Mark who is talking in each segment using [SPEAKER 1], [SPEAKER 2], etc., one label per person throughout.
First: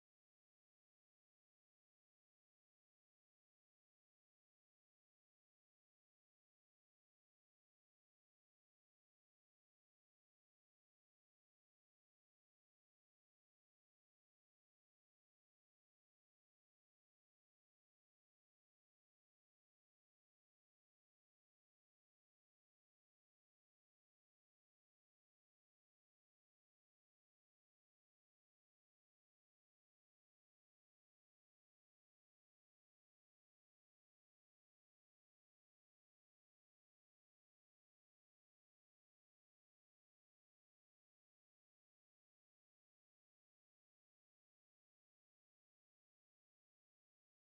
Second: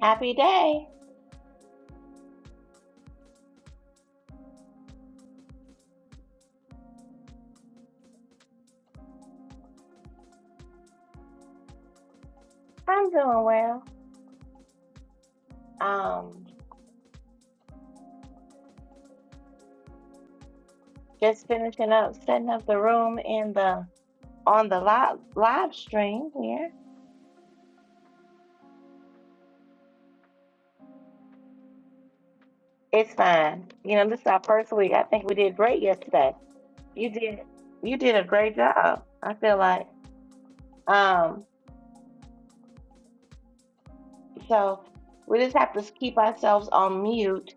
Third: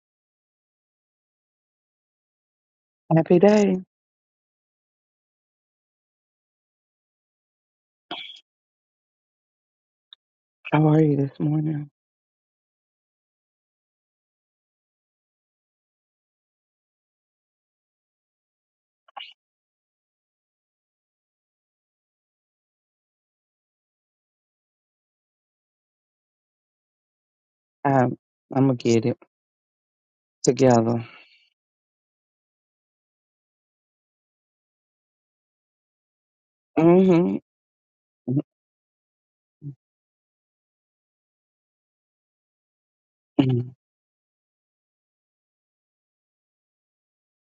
[SPEAKER 1] Happy day.
[SPEAKER 2] Happy day. How are you this morning?
[SPEAKER 1] I'm doing well. Um, just finishing up setting up the room in the on the live live stream here.
[SPEAKER 2] Um, I'm gonna get it together.
[SPEAKER 1] It's fine. You know, this is our first week. I think we did great yesterday. You
[SPEAKER 2] hmm
[SPEAKER 1] did you did a great job. I feel like. Um, so we just have to keep ourselves on mute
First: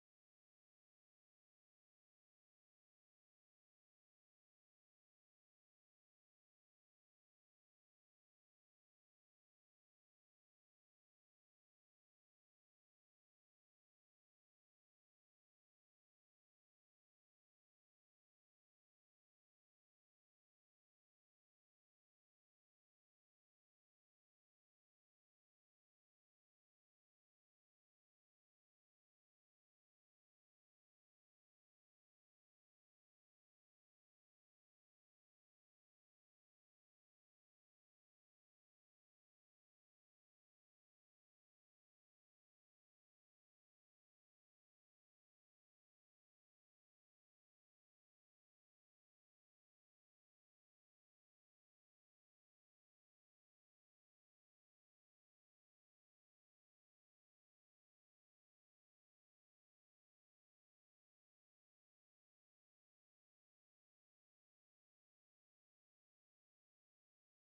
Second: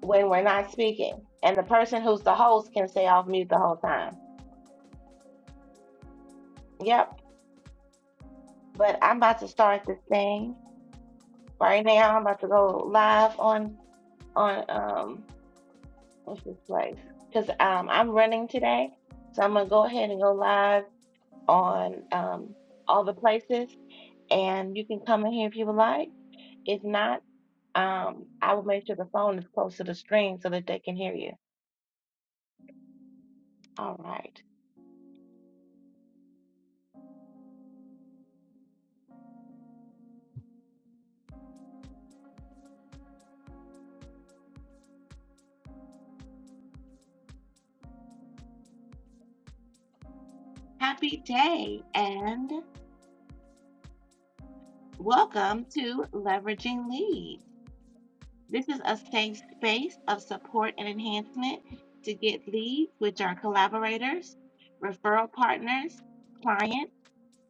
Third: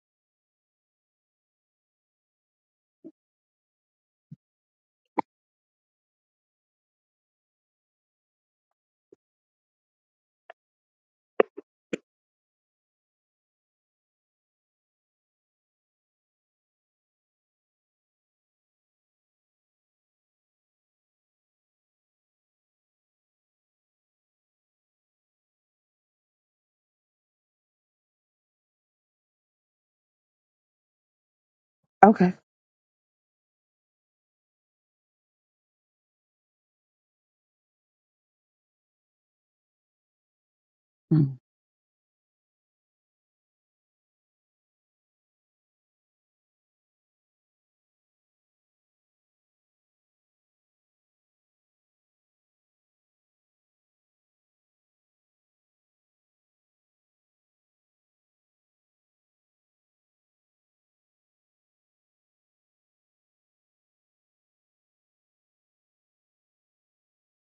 [SPEAKER 1] when we're not speaking. And the person who's the host can stay off mute the whole time. Yep. But I'm about to start this thing right now. I'm about to go live on on um what's this place? Because um I'm running today, so I'm gonna go ahead and go live on um all the places, and you can come in here if you would like. If not, um I will make sure the phone is close to the screen so that they can hear you.
[SPEAKER 2] Okay.
[SPEAKER 1] All right.
[SPEAKER 2] Mm.
[SPEAKER 1] Happy day and welcome to Leveraging Leads. This is a safe space of support and enhancement to get leads, which are collaborators, referral partners, clients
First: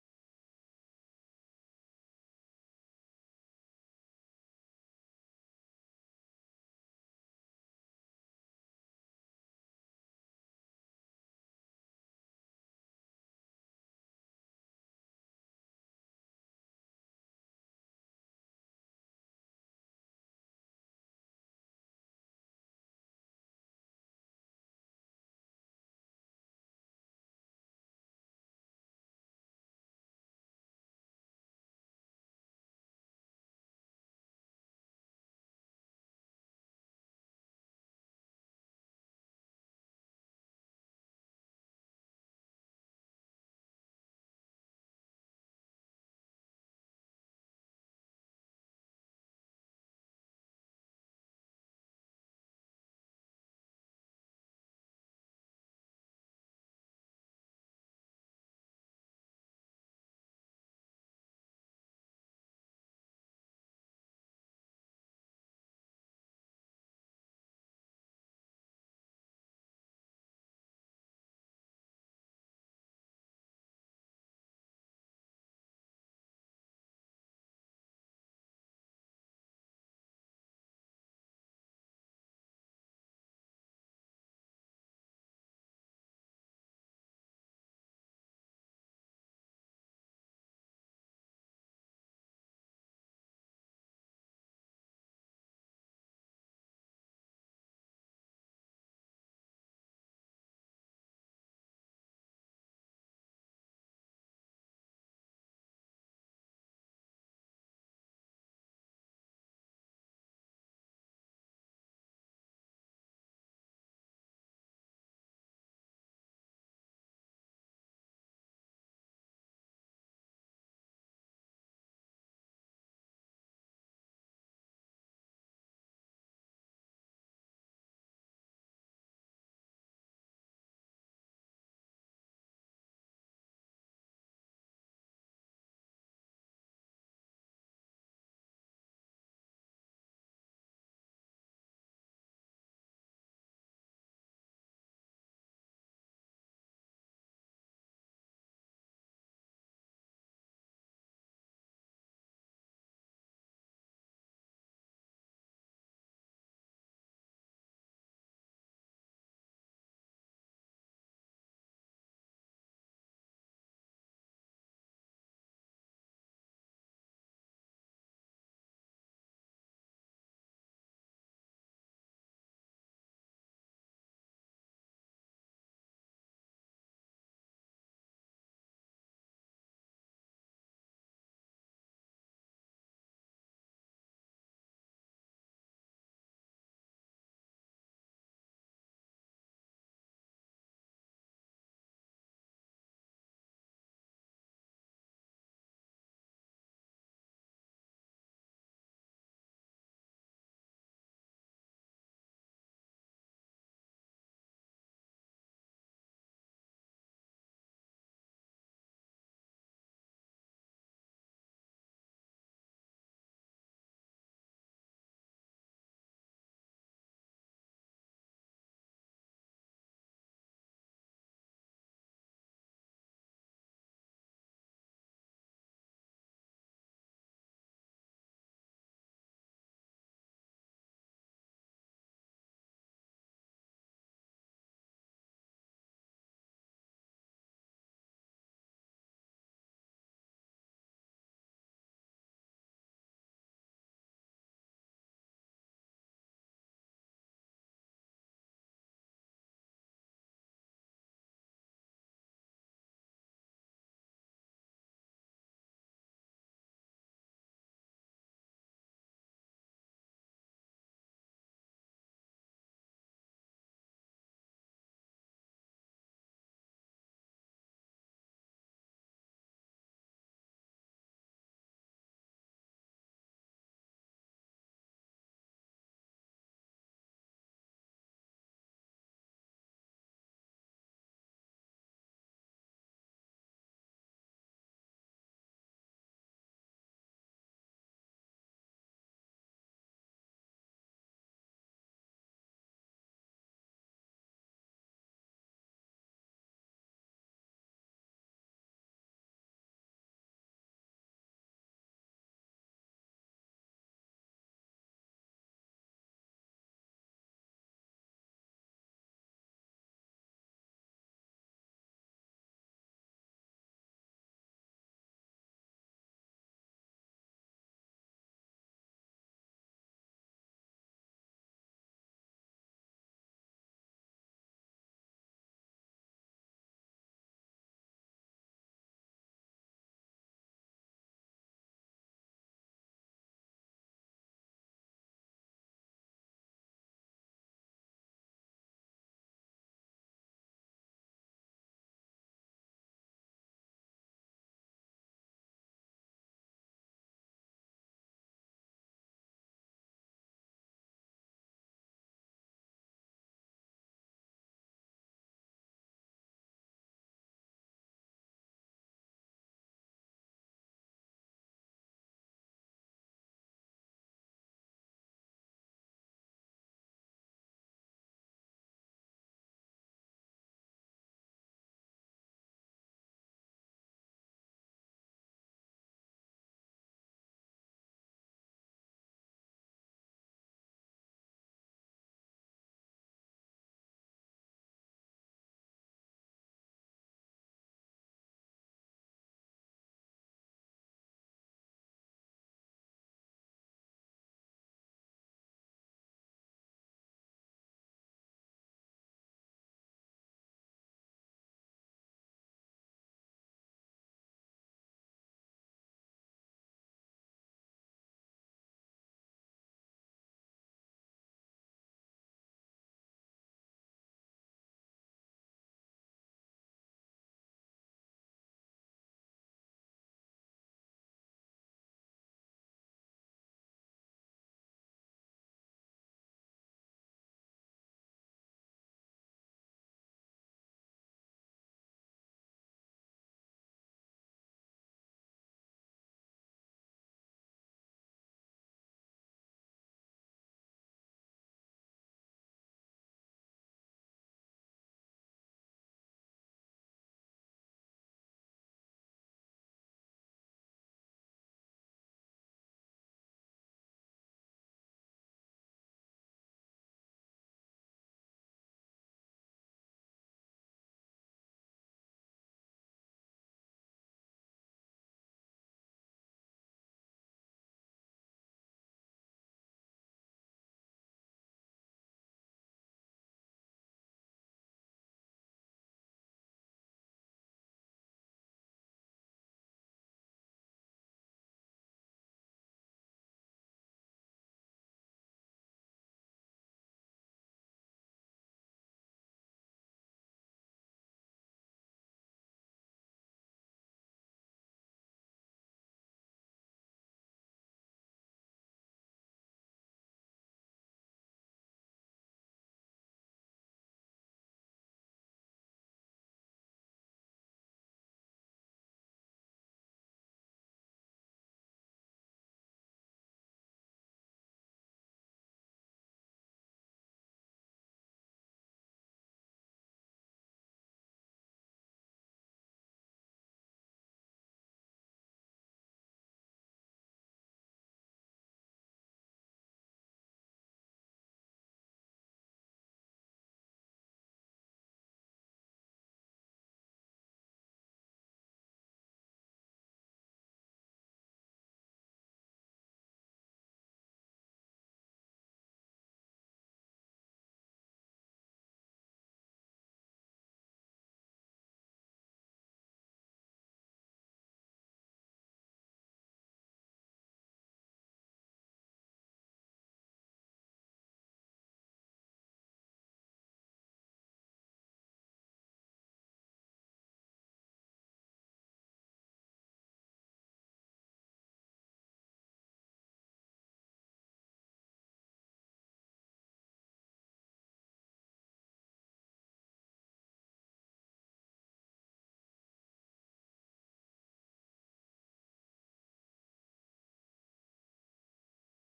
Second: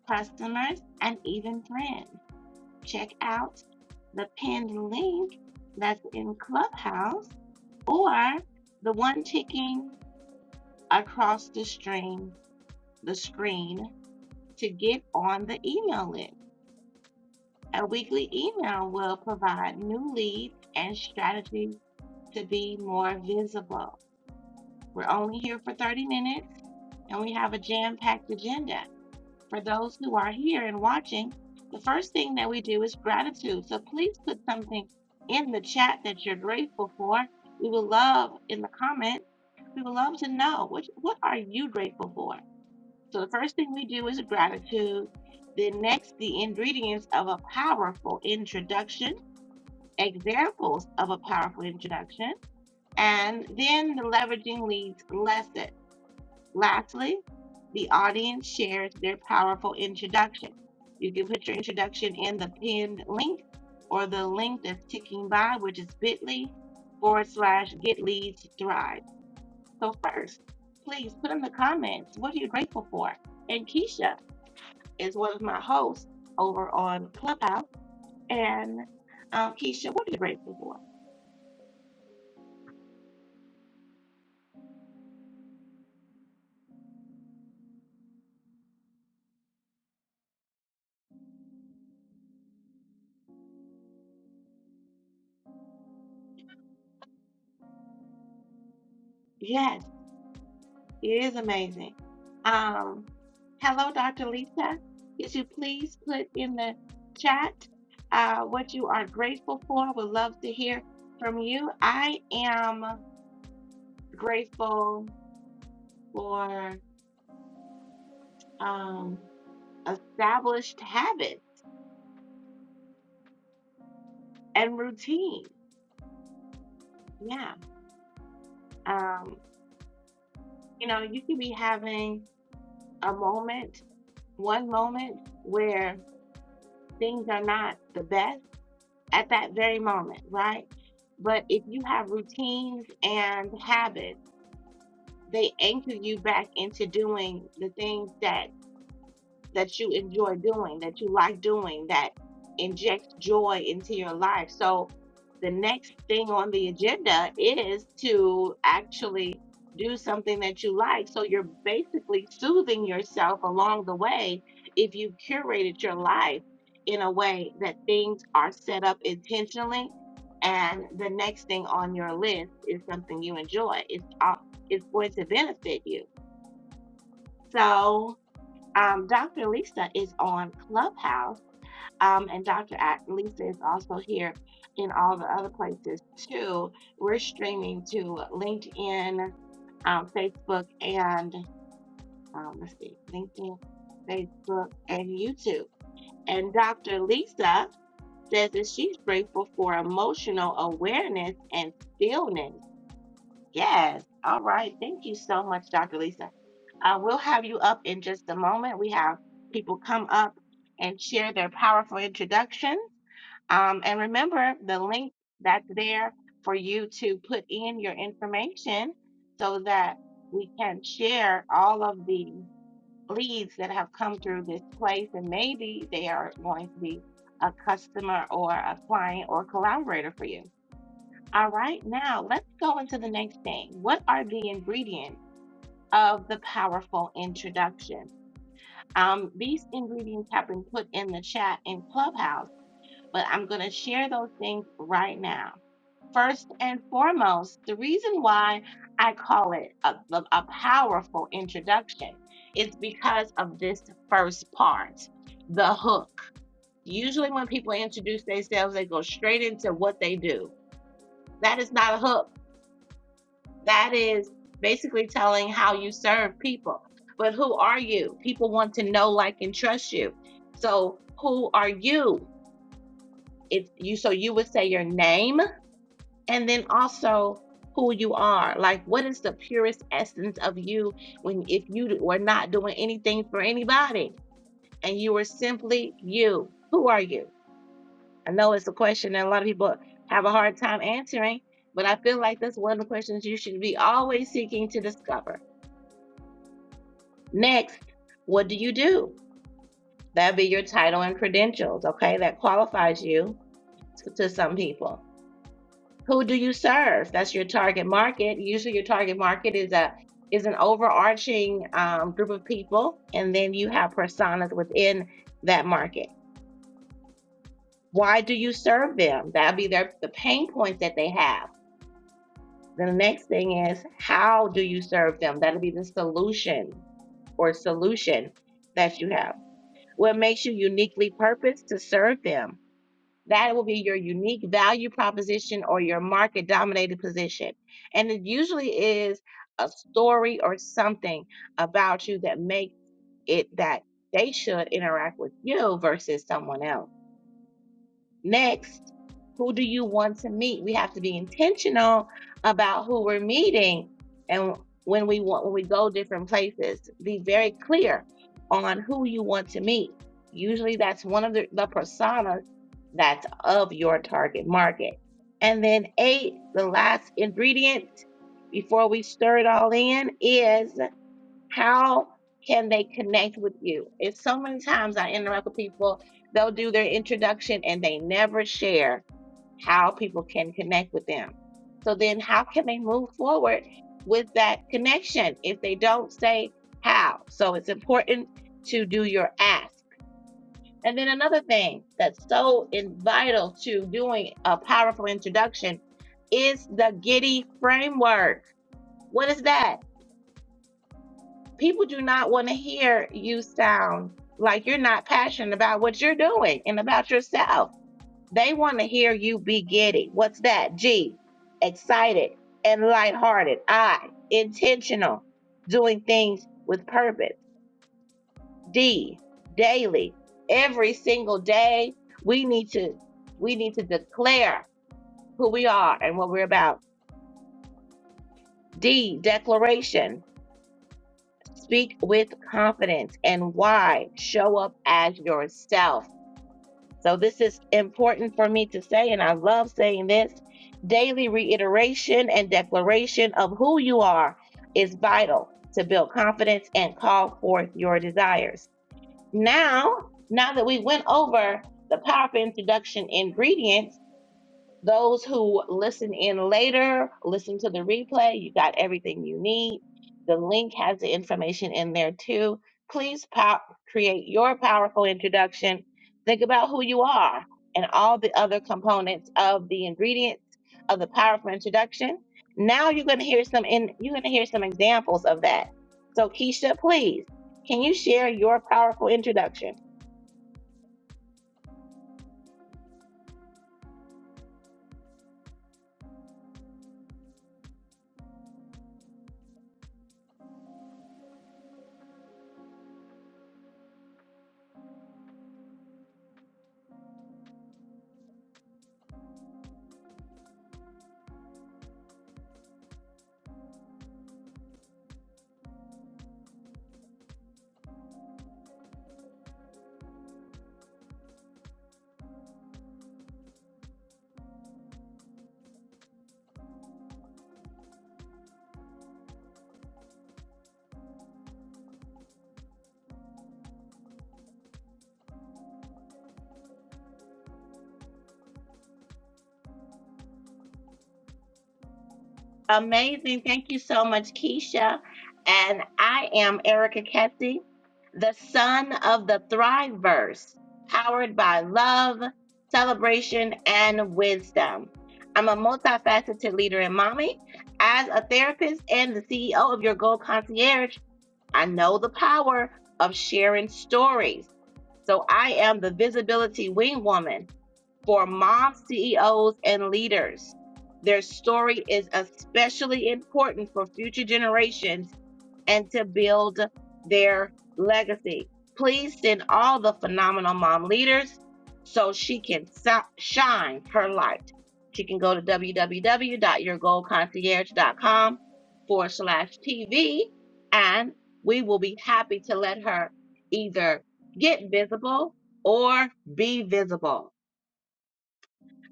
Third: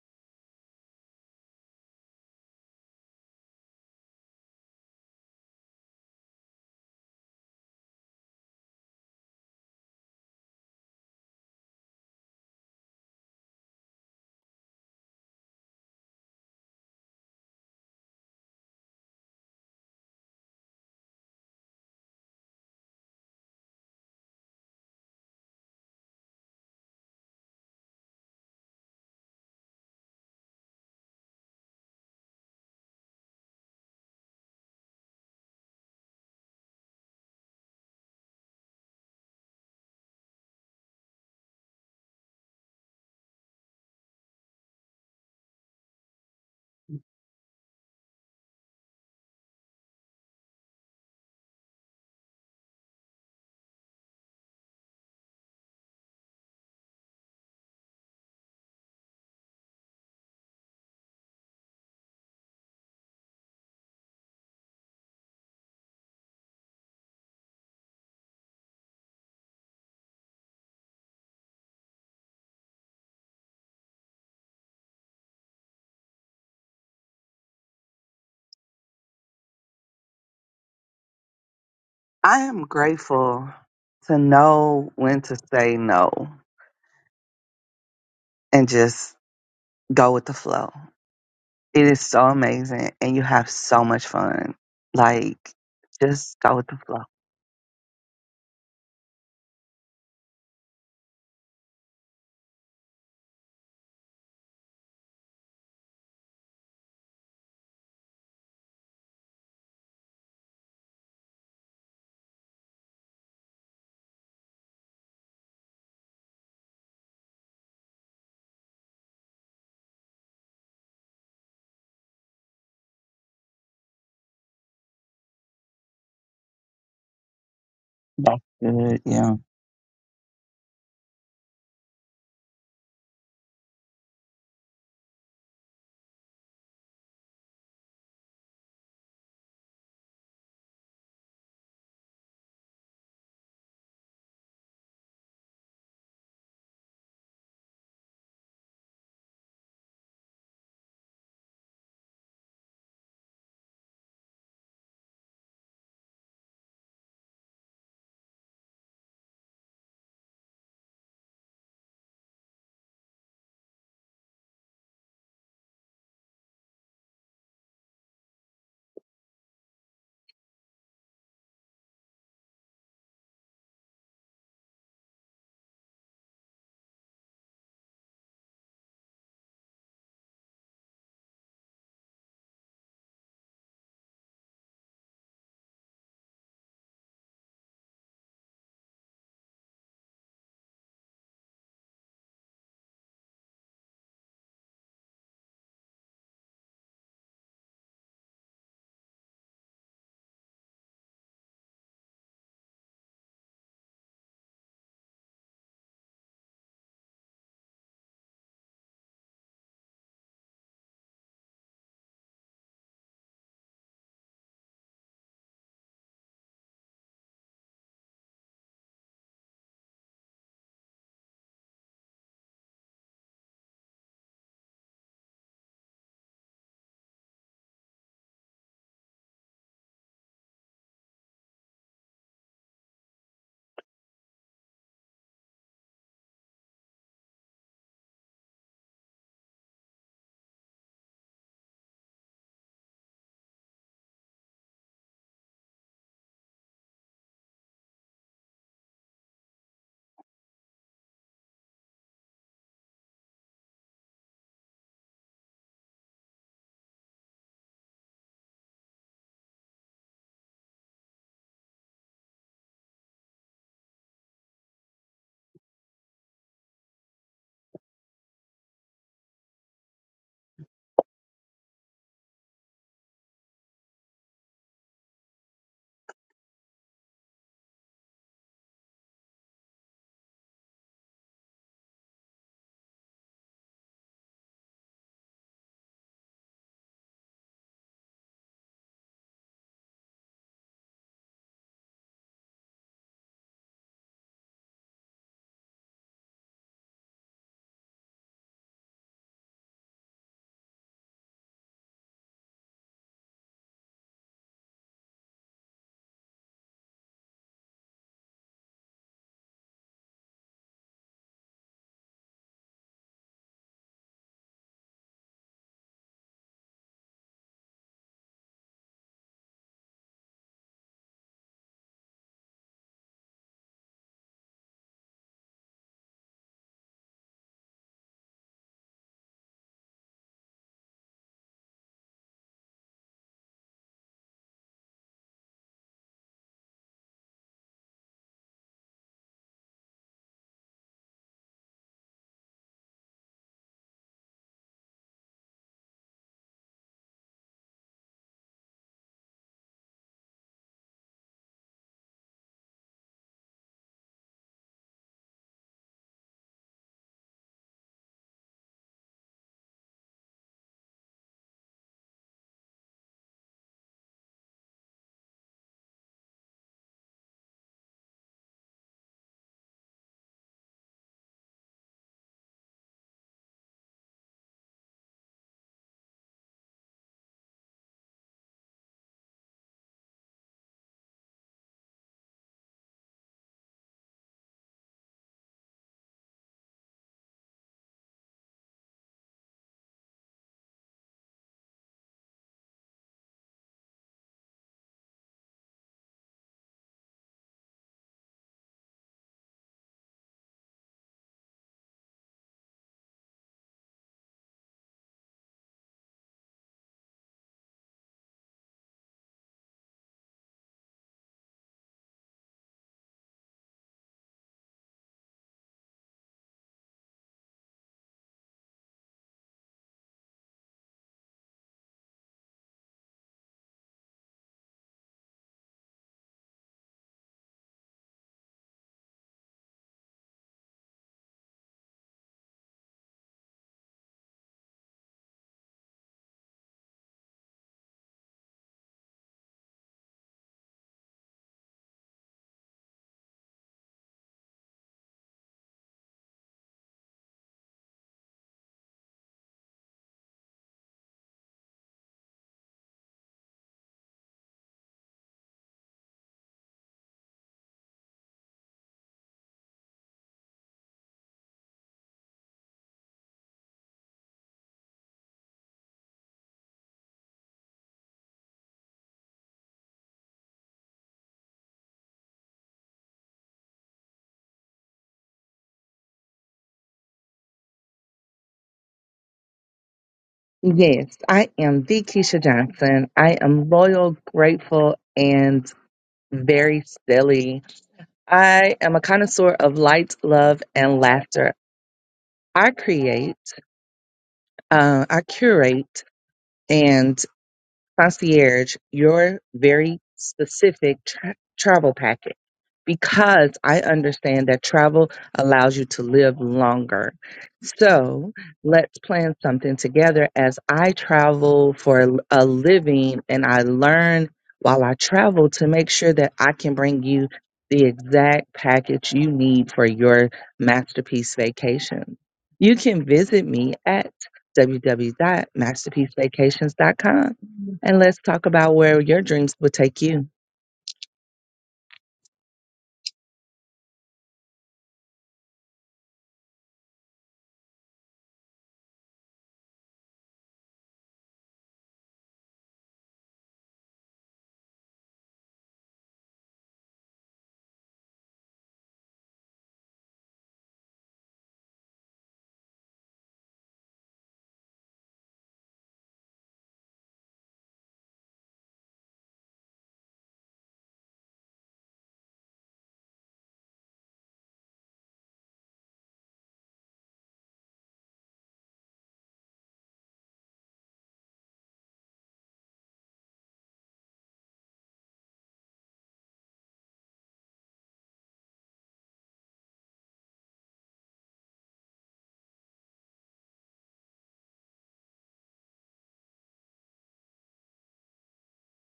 [SPEAKER 1] customers, and even friends. Check out the pinned link that's in Clubhouse or the one ticking across the screen. the screen to get on the email list. A weekly email will provide new leads and strategies to be more visible. We're only here for 30 minutes and we have a jam packed agenda. for those who are here and watching, the first thing that we do is gratitude. So please put something in the chat that you're grateful for. We would love in the comments, we would love to know what what are you grateful for? So the first thing we do is gratitude. Then next, the ingredients of a powerful introduction, examples of a powerful introduction, and then the leveraging leads lesson. Lastly, the audience shares their powerful introduction. You can put your introduction in the pinned link or the link that's ticking by, which is bit.ly forward slash get leads thrive. So, first, please put in the comments what are you grateful for? And Keisha is one of my hosts over on Clubhouse. And um, Keisha, what are you grateful for?
[SPEAKER 2] I am grateful to know when to say no and just go with the flow. It is so amazing, and you have so much fun. Like, just go with the flow.
[SPEAKER 1] Yes. It is amazing. Um, hello, Dr. Lisa. Could you please put in the chat uh, what you are grateful for? Would love to hear from you. I am grateful for um, established habits and routine. Yeah.
[SPEAKER 2] That's good. Yeah.
[SPEAKER 1] Um, you know, you could be having a moment, one moment where things are not the best at that very moment, right? But if you have routines and habits, they anchor you back into doing the things that that you enjoy doing, that you like doing, that injects joy into your life. So the next thing on the agenda is to actually do something that you like. So you're basically soothing yourself along the way if you've curated your life in a way that things are set up intentionally and the next thing on your list is something you enjoy. It's uh, it's going to benefit you. So um, Dr. Lisa is on Clubhouse, um, and Dr. Lisa is also here in all the other places too. We're streaming to LinkedIn, um, Facebook, and um, let's see, LinkedIn, Facebook, and YouTube. And Dr. Lisa says that she's grateful for emotional awareness and stillness. Yes. All right. Thank you so much, Dr. Lisa. Uh, we'll have you up in just a moment. We have people come up and share their powerful introduction. Um, and remember the link that's there for you to put in your information so that we can share all of the leads that have come through this place. And maybe they are going to be a customer or a client or collaborator for you. All right, now let's go into the next thing. What are the ingredients of the powerful introduction? Um, these ingredients have been put in the chat in Clubhouse, but I'm going to share those things right now. First and foremost, the reason why I call it a, a powerful introduction is because of this first part, the hook. Usually, when people introduce themselves, they go straight into what they do. That is not a hook That is basically telling how you serve people. But who are you? People want to know, like, and trust you. So who are you? It's you. So you would say your name, and then also who you are. Like, what is the purest essence of you when if you were not doing anything for anybody and you were simply you? Who are you? I know it's a question that a lot of people have a hard time answering, but I feel like that's one of the questions you should be always seeking to discover. Next, what do you do? That'd be your title and credentials, okay? That qualifies you to, to some people. Who do you serve? That's your target market. Usually, your target market is a is an overarching um, group of people, and then you have personas within that market. Why do you serve them? That'll be their the pain points that they have. Then the next thing is how do you serve them? That'll be the solution or solution that you have. What makes you uniquely purposed to serve them? That will be your unique value proposition or your market dominated position. And it usually is a story or something about you that makes it that they should interact with you versus someone else. Next, who do you want to meet? We have to be intentional about who we're meeting and when we want when we go different places. Be very clear on who you want to meet. Usually that's one of the, the personas that's of your target market. And then eight, the last ingredient before we stir it all in is how can they connect with you? It's so many times I interact with people, they'll do their introduction and they never share how people can connect with them. So then how can they move forward with that connection if they don't say how? So it's important to do your ask. And then another thing that's so in- vital to doing a powerful introduction is the Giddy framework. What is that? People do not want to hear you sound like you're not passionate about what you're doing and about yourself. They want to hear you be giddy. What's that? G, excited and lighthearted. I, intentional, doing things with purpose. D, daily. Every single day, we need to we need to declare who we are and what we're about. D, declaration Speak with confidence and why. Show up as yourself. So, this is important for me to say, and I love saying this. Daily reiteration and declaration of who you are is vital to build confidence and call forth your desires. Now, now that we went over the powerful introduction ingredients, those who listen in later, listen to the replay. You got everything you need. The link has the information in there too. Please pop, create your powerful introduction. Think about who you are and all the other components of the ingredients of the powerful introduction. Now you're going to hear some in you're going to hear some examples of that. So Keisha, please, can you share your powerful introduction?
[SPEAKER 2] Yes, I am the Keisha Johnson. I am loyal, grateful, and very silly. I am a connoisseur of light, love, and laughter. I create, uh, I curate, and concierge your very specific tra- travel packet because I understand that travel allows you to live longer. So let's plan something together as I travel for a a living and I learn while I travel to make sure that I can bring you the exact package you need for your masterpiece vacation. You can visit me at www.masterpiecevacations.com and let's talk about where your dreams would take you.
[SPEAKER 1] Amazing. Thank you so much, Keisha. And I am Erica Kessie, the son of the Thriveverse, powered by love, celebration, and wisdom. I'm a multifaceted leader and mommy. As a therapist and the CEO of Your Gold Concierge, I know the power of sharing stories. So I am the visibility wing woman for mom CEOs and leaders. Their story is especially important for future generations and to build their legacy. Please send all the phenomenal mom leaders so she can so- shine her light. She can go to www.yourgoalconcierge.com forward slash TV, and we will be happy to let her either get visible or be visible.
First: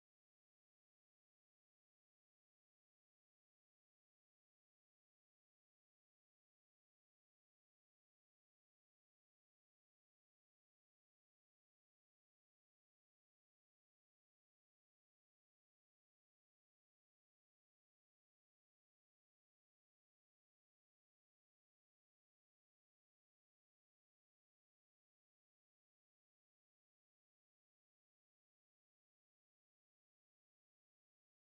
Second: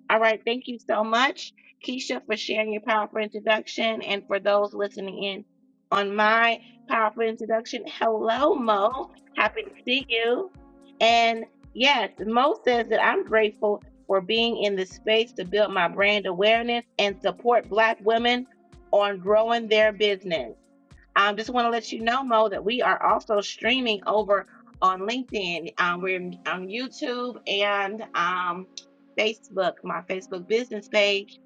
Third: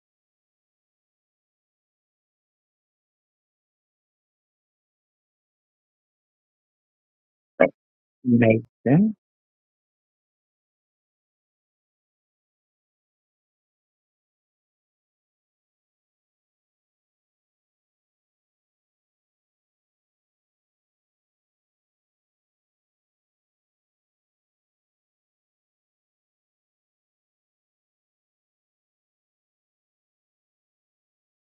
[SPEAKER 1] All right, thank you so much, Keisha, for sharing your powerful introduction. And for those listening in on my powerful introduction, hello, Mo.
[SPEAKER 2] Amazing.
[SPEAKER 1] Happy to see you. And yes, Mo says that I'm grateful for being in this space to build my brand awareness and support Black women on growing their business. Um, just want to let you know, Mo, that we are also streaming over on LinkedIn. Um, we're on YouTube and um, Facebook, my Facebook business page.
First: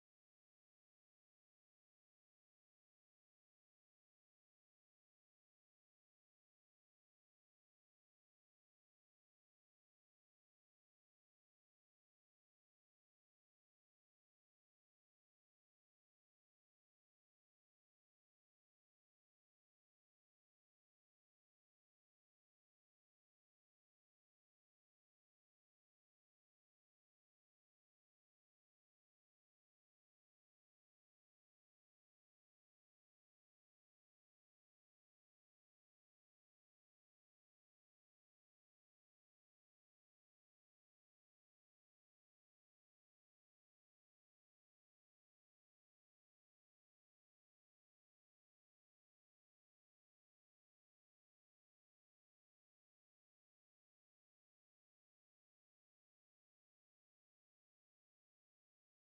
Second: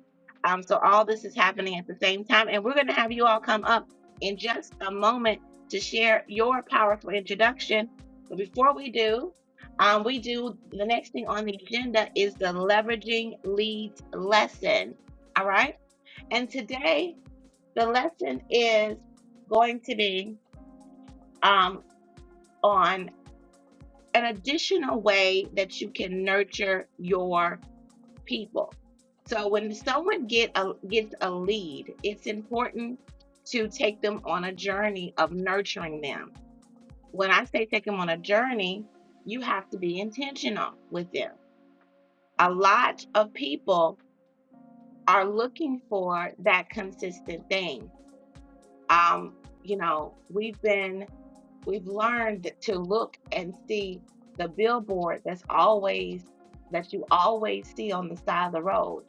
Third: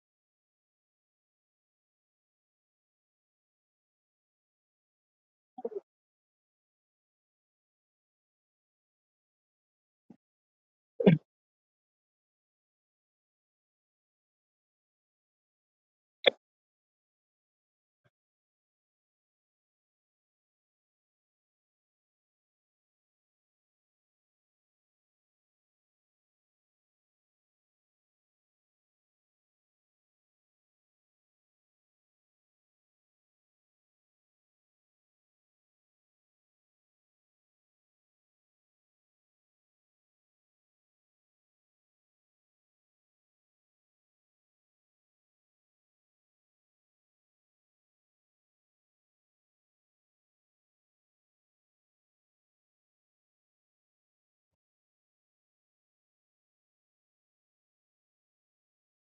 [SPEAKER 1] Um, so all this is happening at the same time. And we're going to have you all come up in just a moment to share your powerful introduction. But before we do, um, we do the next thing on the agenda is the leveraging leads lesson. All right. And today, the lesson is going to be um, on an additional way that you can nurture your people. So when someone get a, gets a lead, it's important to take them on a journey of nurturing them. When I say take them on a journey, you have to be intentional with them. A lot of people are looking for that consistent thing. Um, you know, we've been We've learned to look and see the billboard that's always that you always see on the side of the road.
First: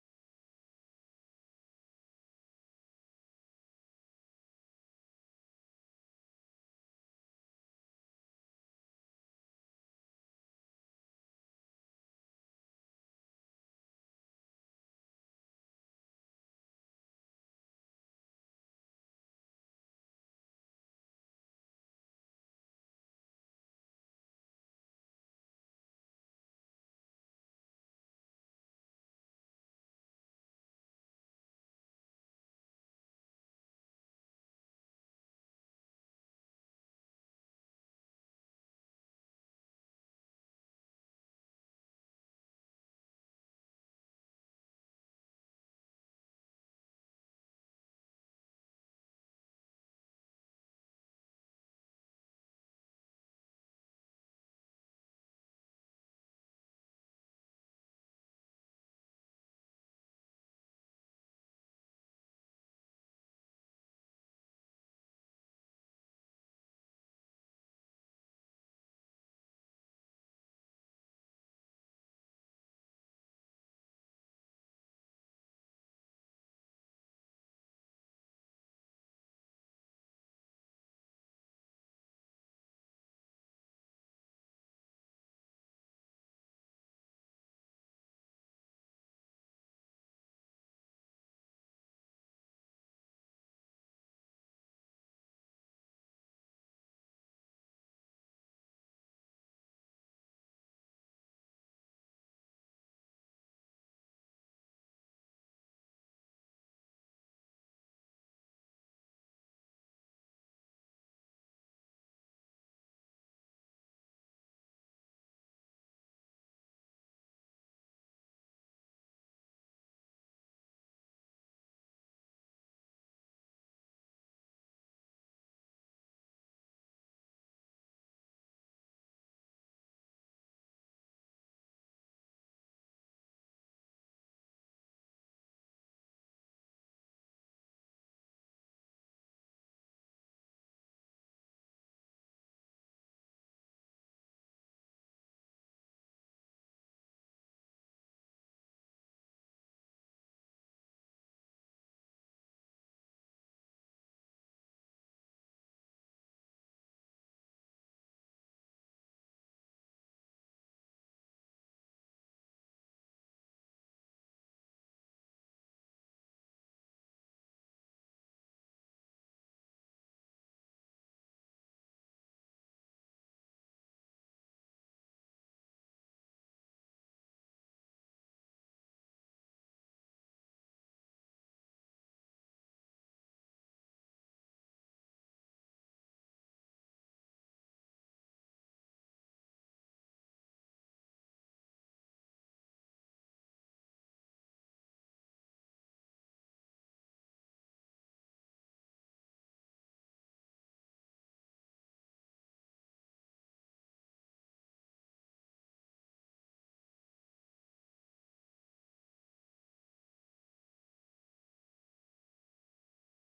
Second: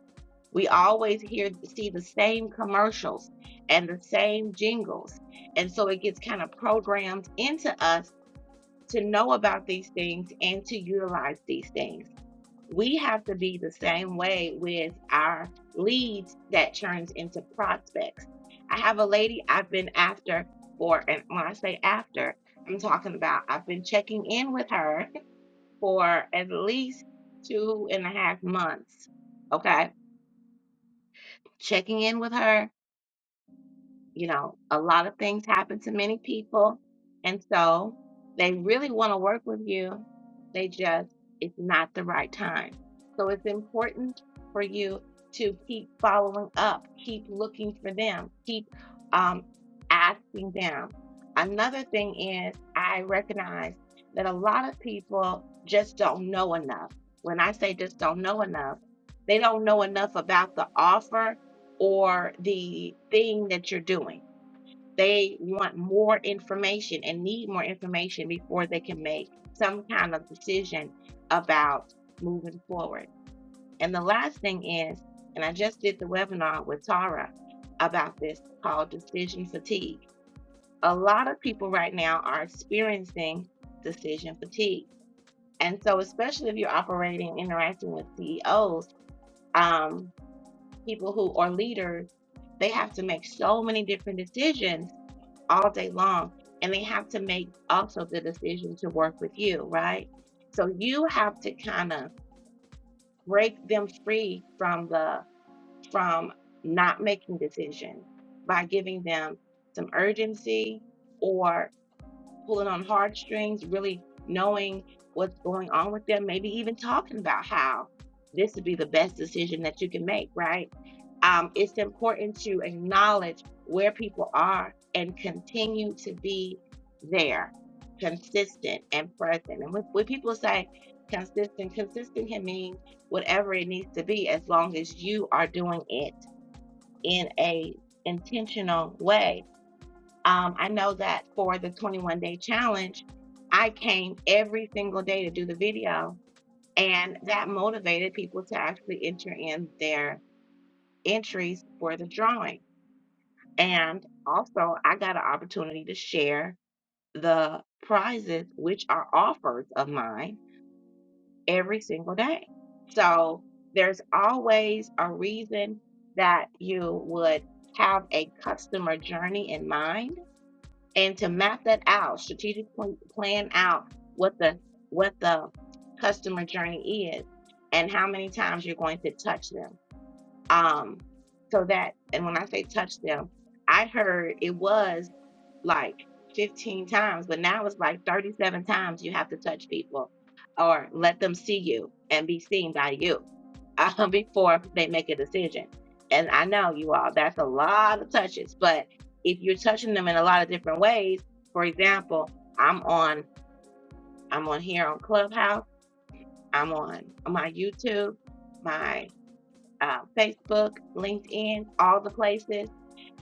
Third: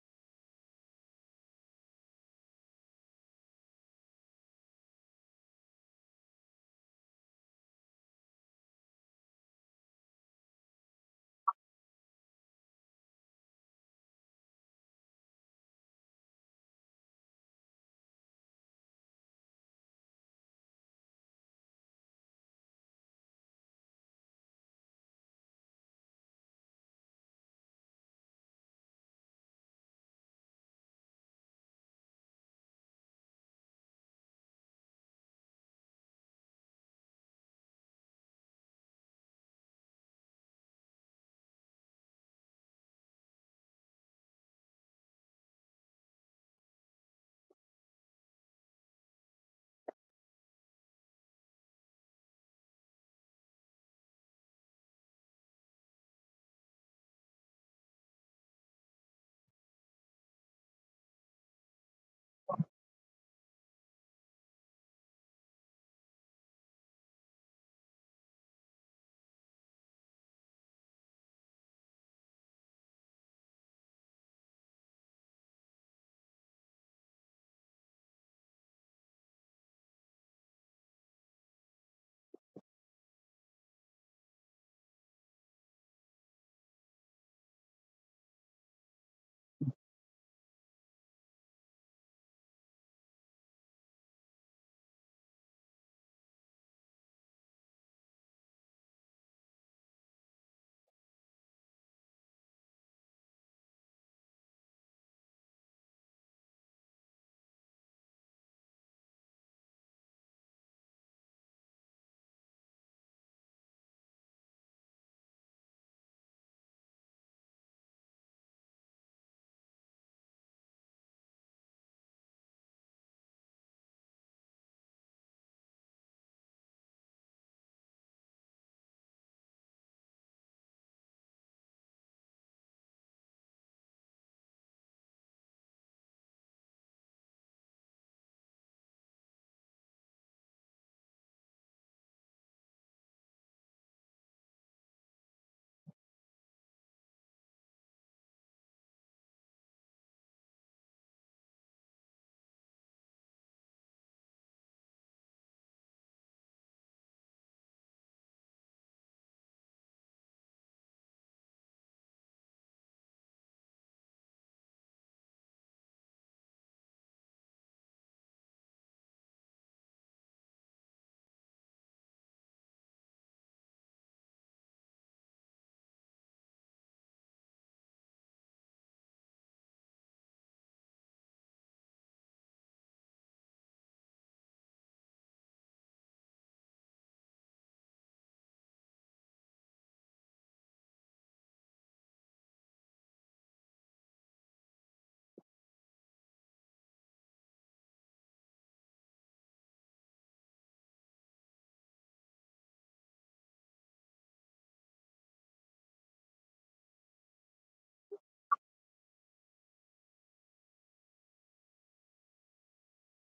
[SPEAKER 1] We always hear see the same commercials and the same jingles. And so it gets kind of programmed into us to know about these things and to utilize these things we have to be the same way with our leads that turns into prospects. I have a lady I've been after for, and when I say after, I'm talking about I've been checking in with her for at least two and a half months. Okay. Checking in with her, You know, a lot of things happen to many people. And so they really want to work with you. They just, it's not the right time. So it's important for you to keep following up, keep looking for them, keep um, asking them. Another thing is, I recognize that a lot of people just don't know enough. When I say just don't know enough, they don't know enough about the offer or the thing that you're doing. They want more information and need more information before they can make some kind of decision about moving forward. And the last thing is, and I just did the webinar with Tara about this called decision fatigue. A lot of people right now are experiencing decision fatigue. And so, especially if you're operating, interacting with CEOs, um, people who are leaders, they have to make so many different decisions all day long. And they have to make also the decision to work with you, right? So you have to kind of break them free from the from not making decisions by giving them some urgency or pulling on heartstrings, really knowing what's going on with them, maybe even talking about how this would be the best decision that you can make, right? Um, it's important to acknowledge where people are and continue to be there, consistent and present. And when, when people say consistent, consistent can mean whatever it needs to be as long as you are doing it in a intentional way um, I know that for the 21 day challenge, I came every single day to do the video, and that motivated people to actually enter in their entries for the drawing. And also, I got an opportunity to share the prizes, which are offers of mine, every single day. So there's always a reason that you would have a customer journey in mind and to map that out, strategic plan out what the what the customer journey is and how many times you're going to touch them. Um, so that, and when I say touch them, I heard it was like 15 times, but now it's like 37 times you have to touch people or let them see you and be seen by you uh, before they make a decision. And I know you all, that's a lot of touches, but if you're touching them in a lot of different ways, for example, I'm on I'm on here on Clubhouse, I'm on my YouTube, my uh, Facebook, LinkedIn, all the places.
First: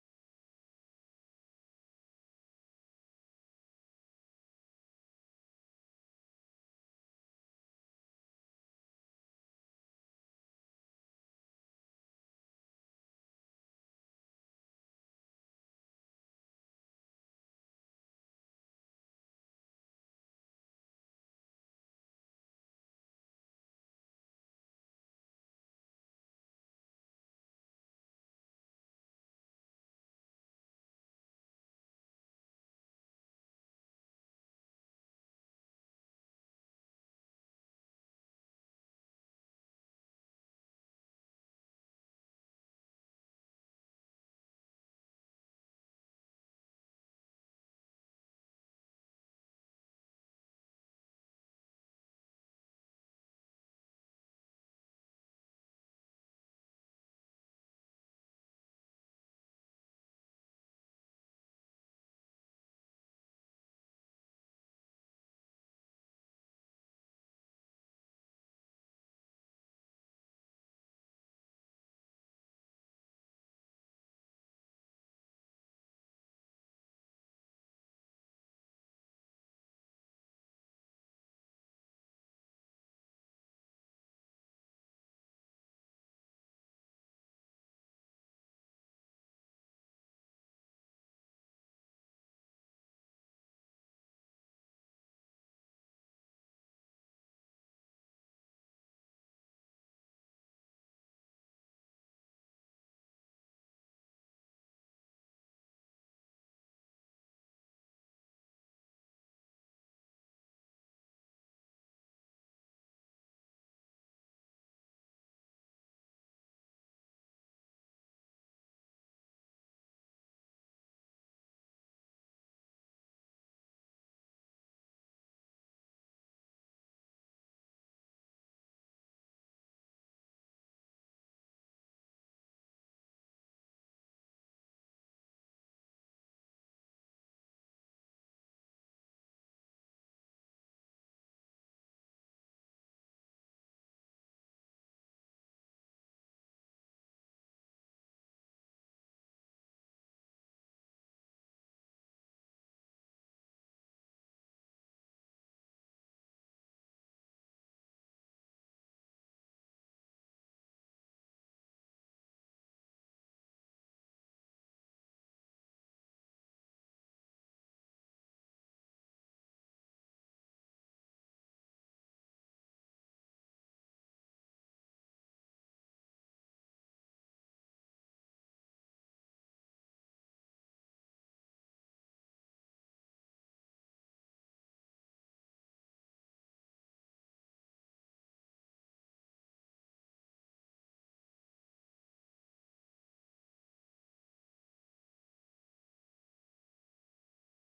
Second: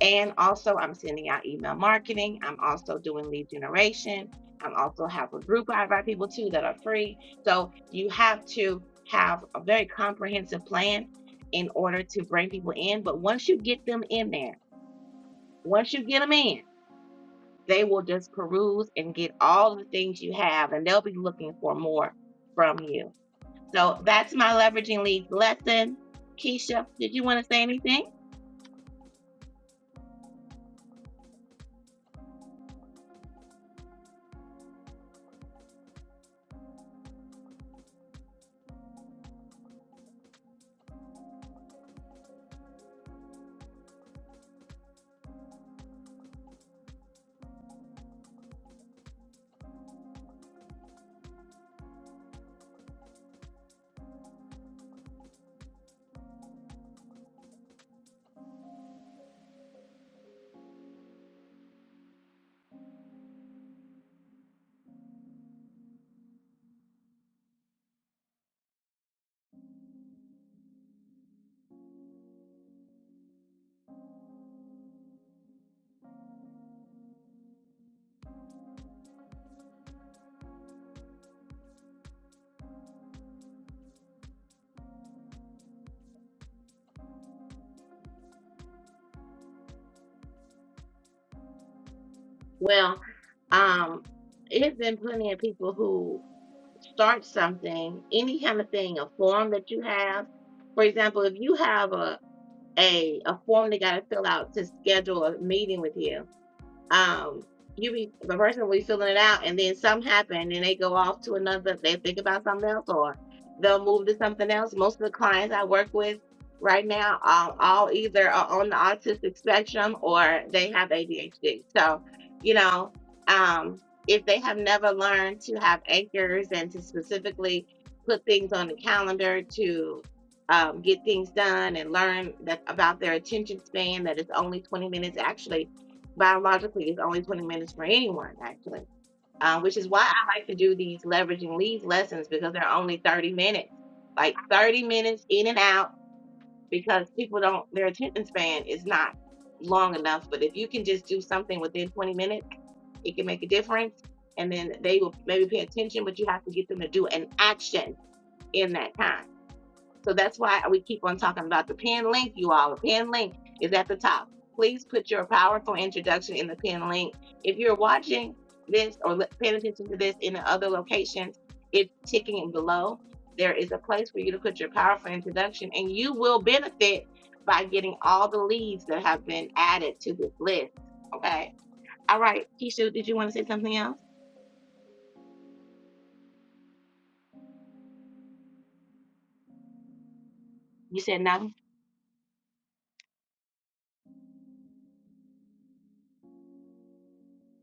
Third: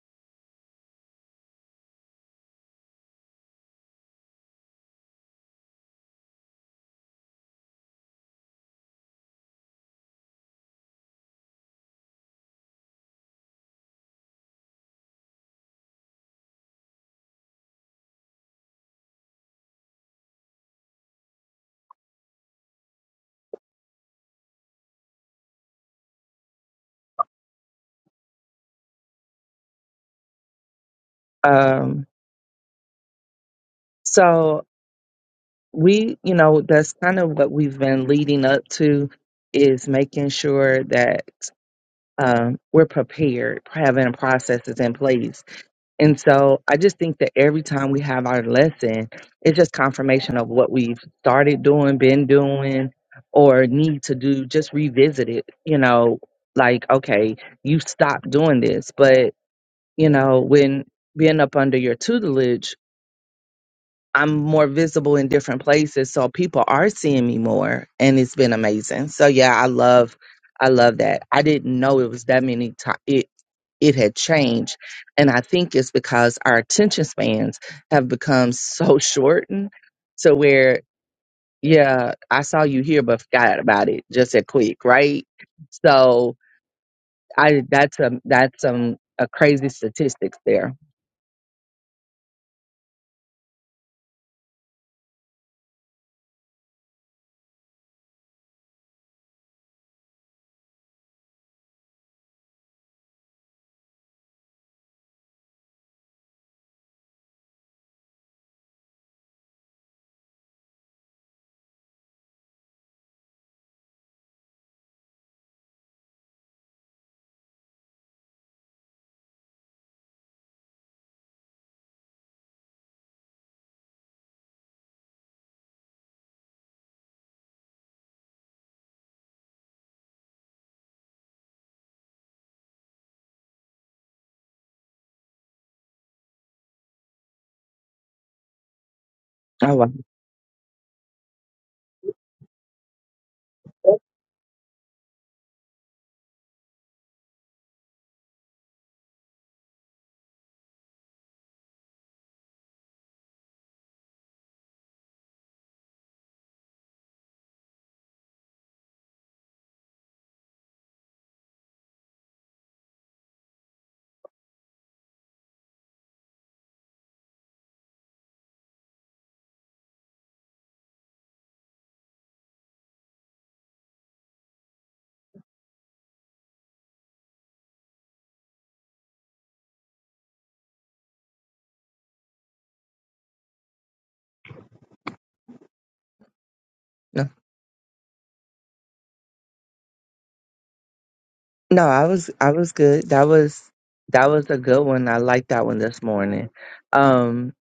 [SPEAKER 1] And also, I'm sending out email marketing. I'm also doing lead generation. I also have a group I invite people to that are free. So you have to have a very comprehensive plan in order to bring people in. But once you get them in there, once you get them in, they will just peruse and get all the things you have, and they'll be looking for more from you. So that's my leveraging leads lesson. Keisha, did you want to say anything?
[SPEAKER 2] Um, so we, you know, that's kind of what we've been leading up to is making sure that um, we're prepared, having processes in place And so I just think that every time we have our lesson, it's just confirmation of what we've started doing, been doing, or need to do. Just revisit it, you know, like, okay, you stopped doing this, but, you know, when being up under your tutelage, I'm more visible in different places, so people are seeing me more, and it's been amazing. So yeah, I love, I love that. I didn't know it was that many times. It it had changed, and I think it's because our attention spans have become so shortened to where yeah, I saw you here, but forgot about it just that quick, right? So I that's a that's some a crazy statistics there.
[SPEAKER 1] Well, um, it's been plenty of people who start something, any kind of thing, a form that you have. For example, if you have a a, a form they got to fill out to schedule a meeting with you, um you be the person will be filling it out and then something happen and they go off to another they think about something else or they'll move to something else most of the clients i work with right now all, all either are on the autistic spectrum or they have adhd so you know um if they have never learned to have anchors and to specifically put things on the calendar to um, get things done and learn that about their attention span that it's only 20 minutes actually biologically is always winning minutes for anyone, actually, uh,
[SPEAKER 2] Oh,
[SPEAKER 1] which is why
[SPEAKER 2] wow.
[SPEAKER 1] I like to do these leveraging leads lessons because they're only 30 minutes, like 30 minutes in and out, because people don't, their attention span is not long enough. But if you can just do something within 20 minutes, it can make a difference. And then they will maybe pay attention, but you have to get them to do an action in that time. So that's why we keep on talking about the pin link, you all. The pin link is at the top. Please put your powerful introduction in the pin link. If you're watching this or paying attention to this in the other locations, it's ticking and below. There is a place for you to put your powerful introduction, and you will benefit by getting all the leads that have been added to this list. Okay. All right, Keisha, did you want to say something else? You said no.
[SPEAKER 2] No, I was I was good. That was that was a good one. I liked that one this morning. Um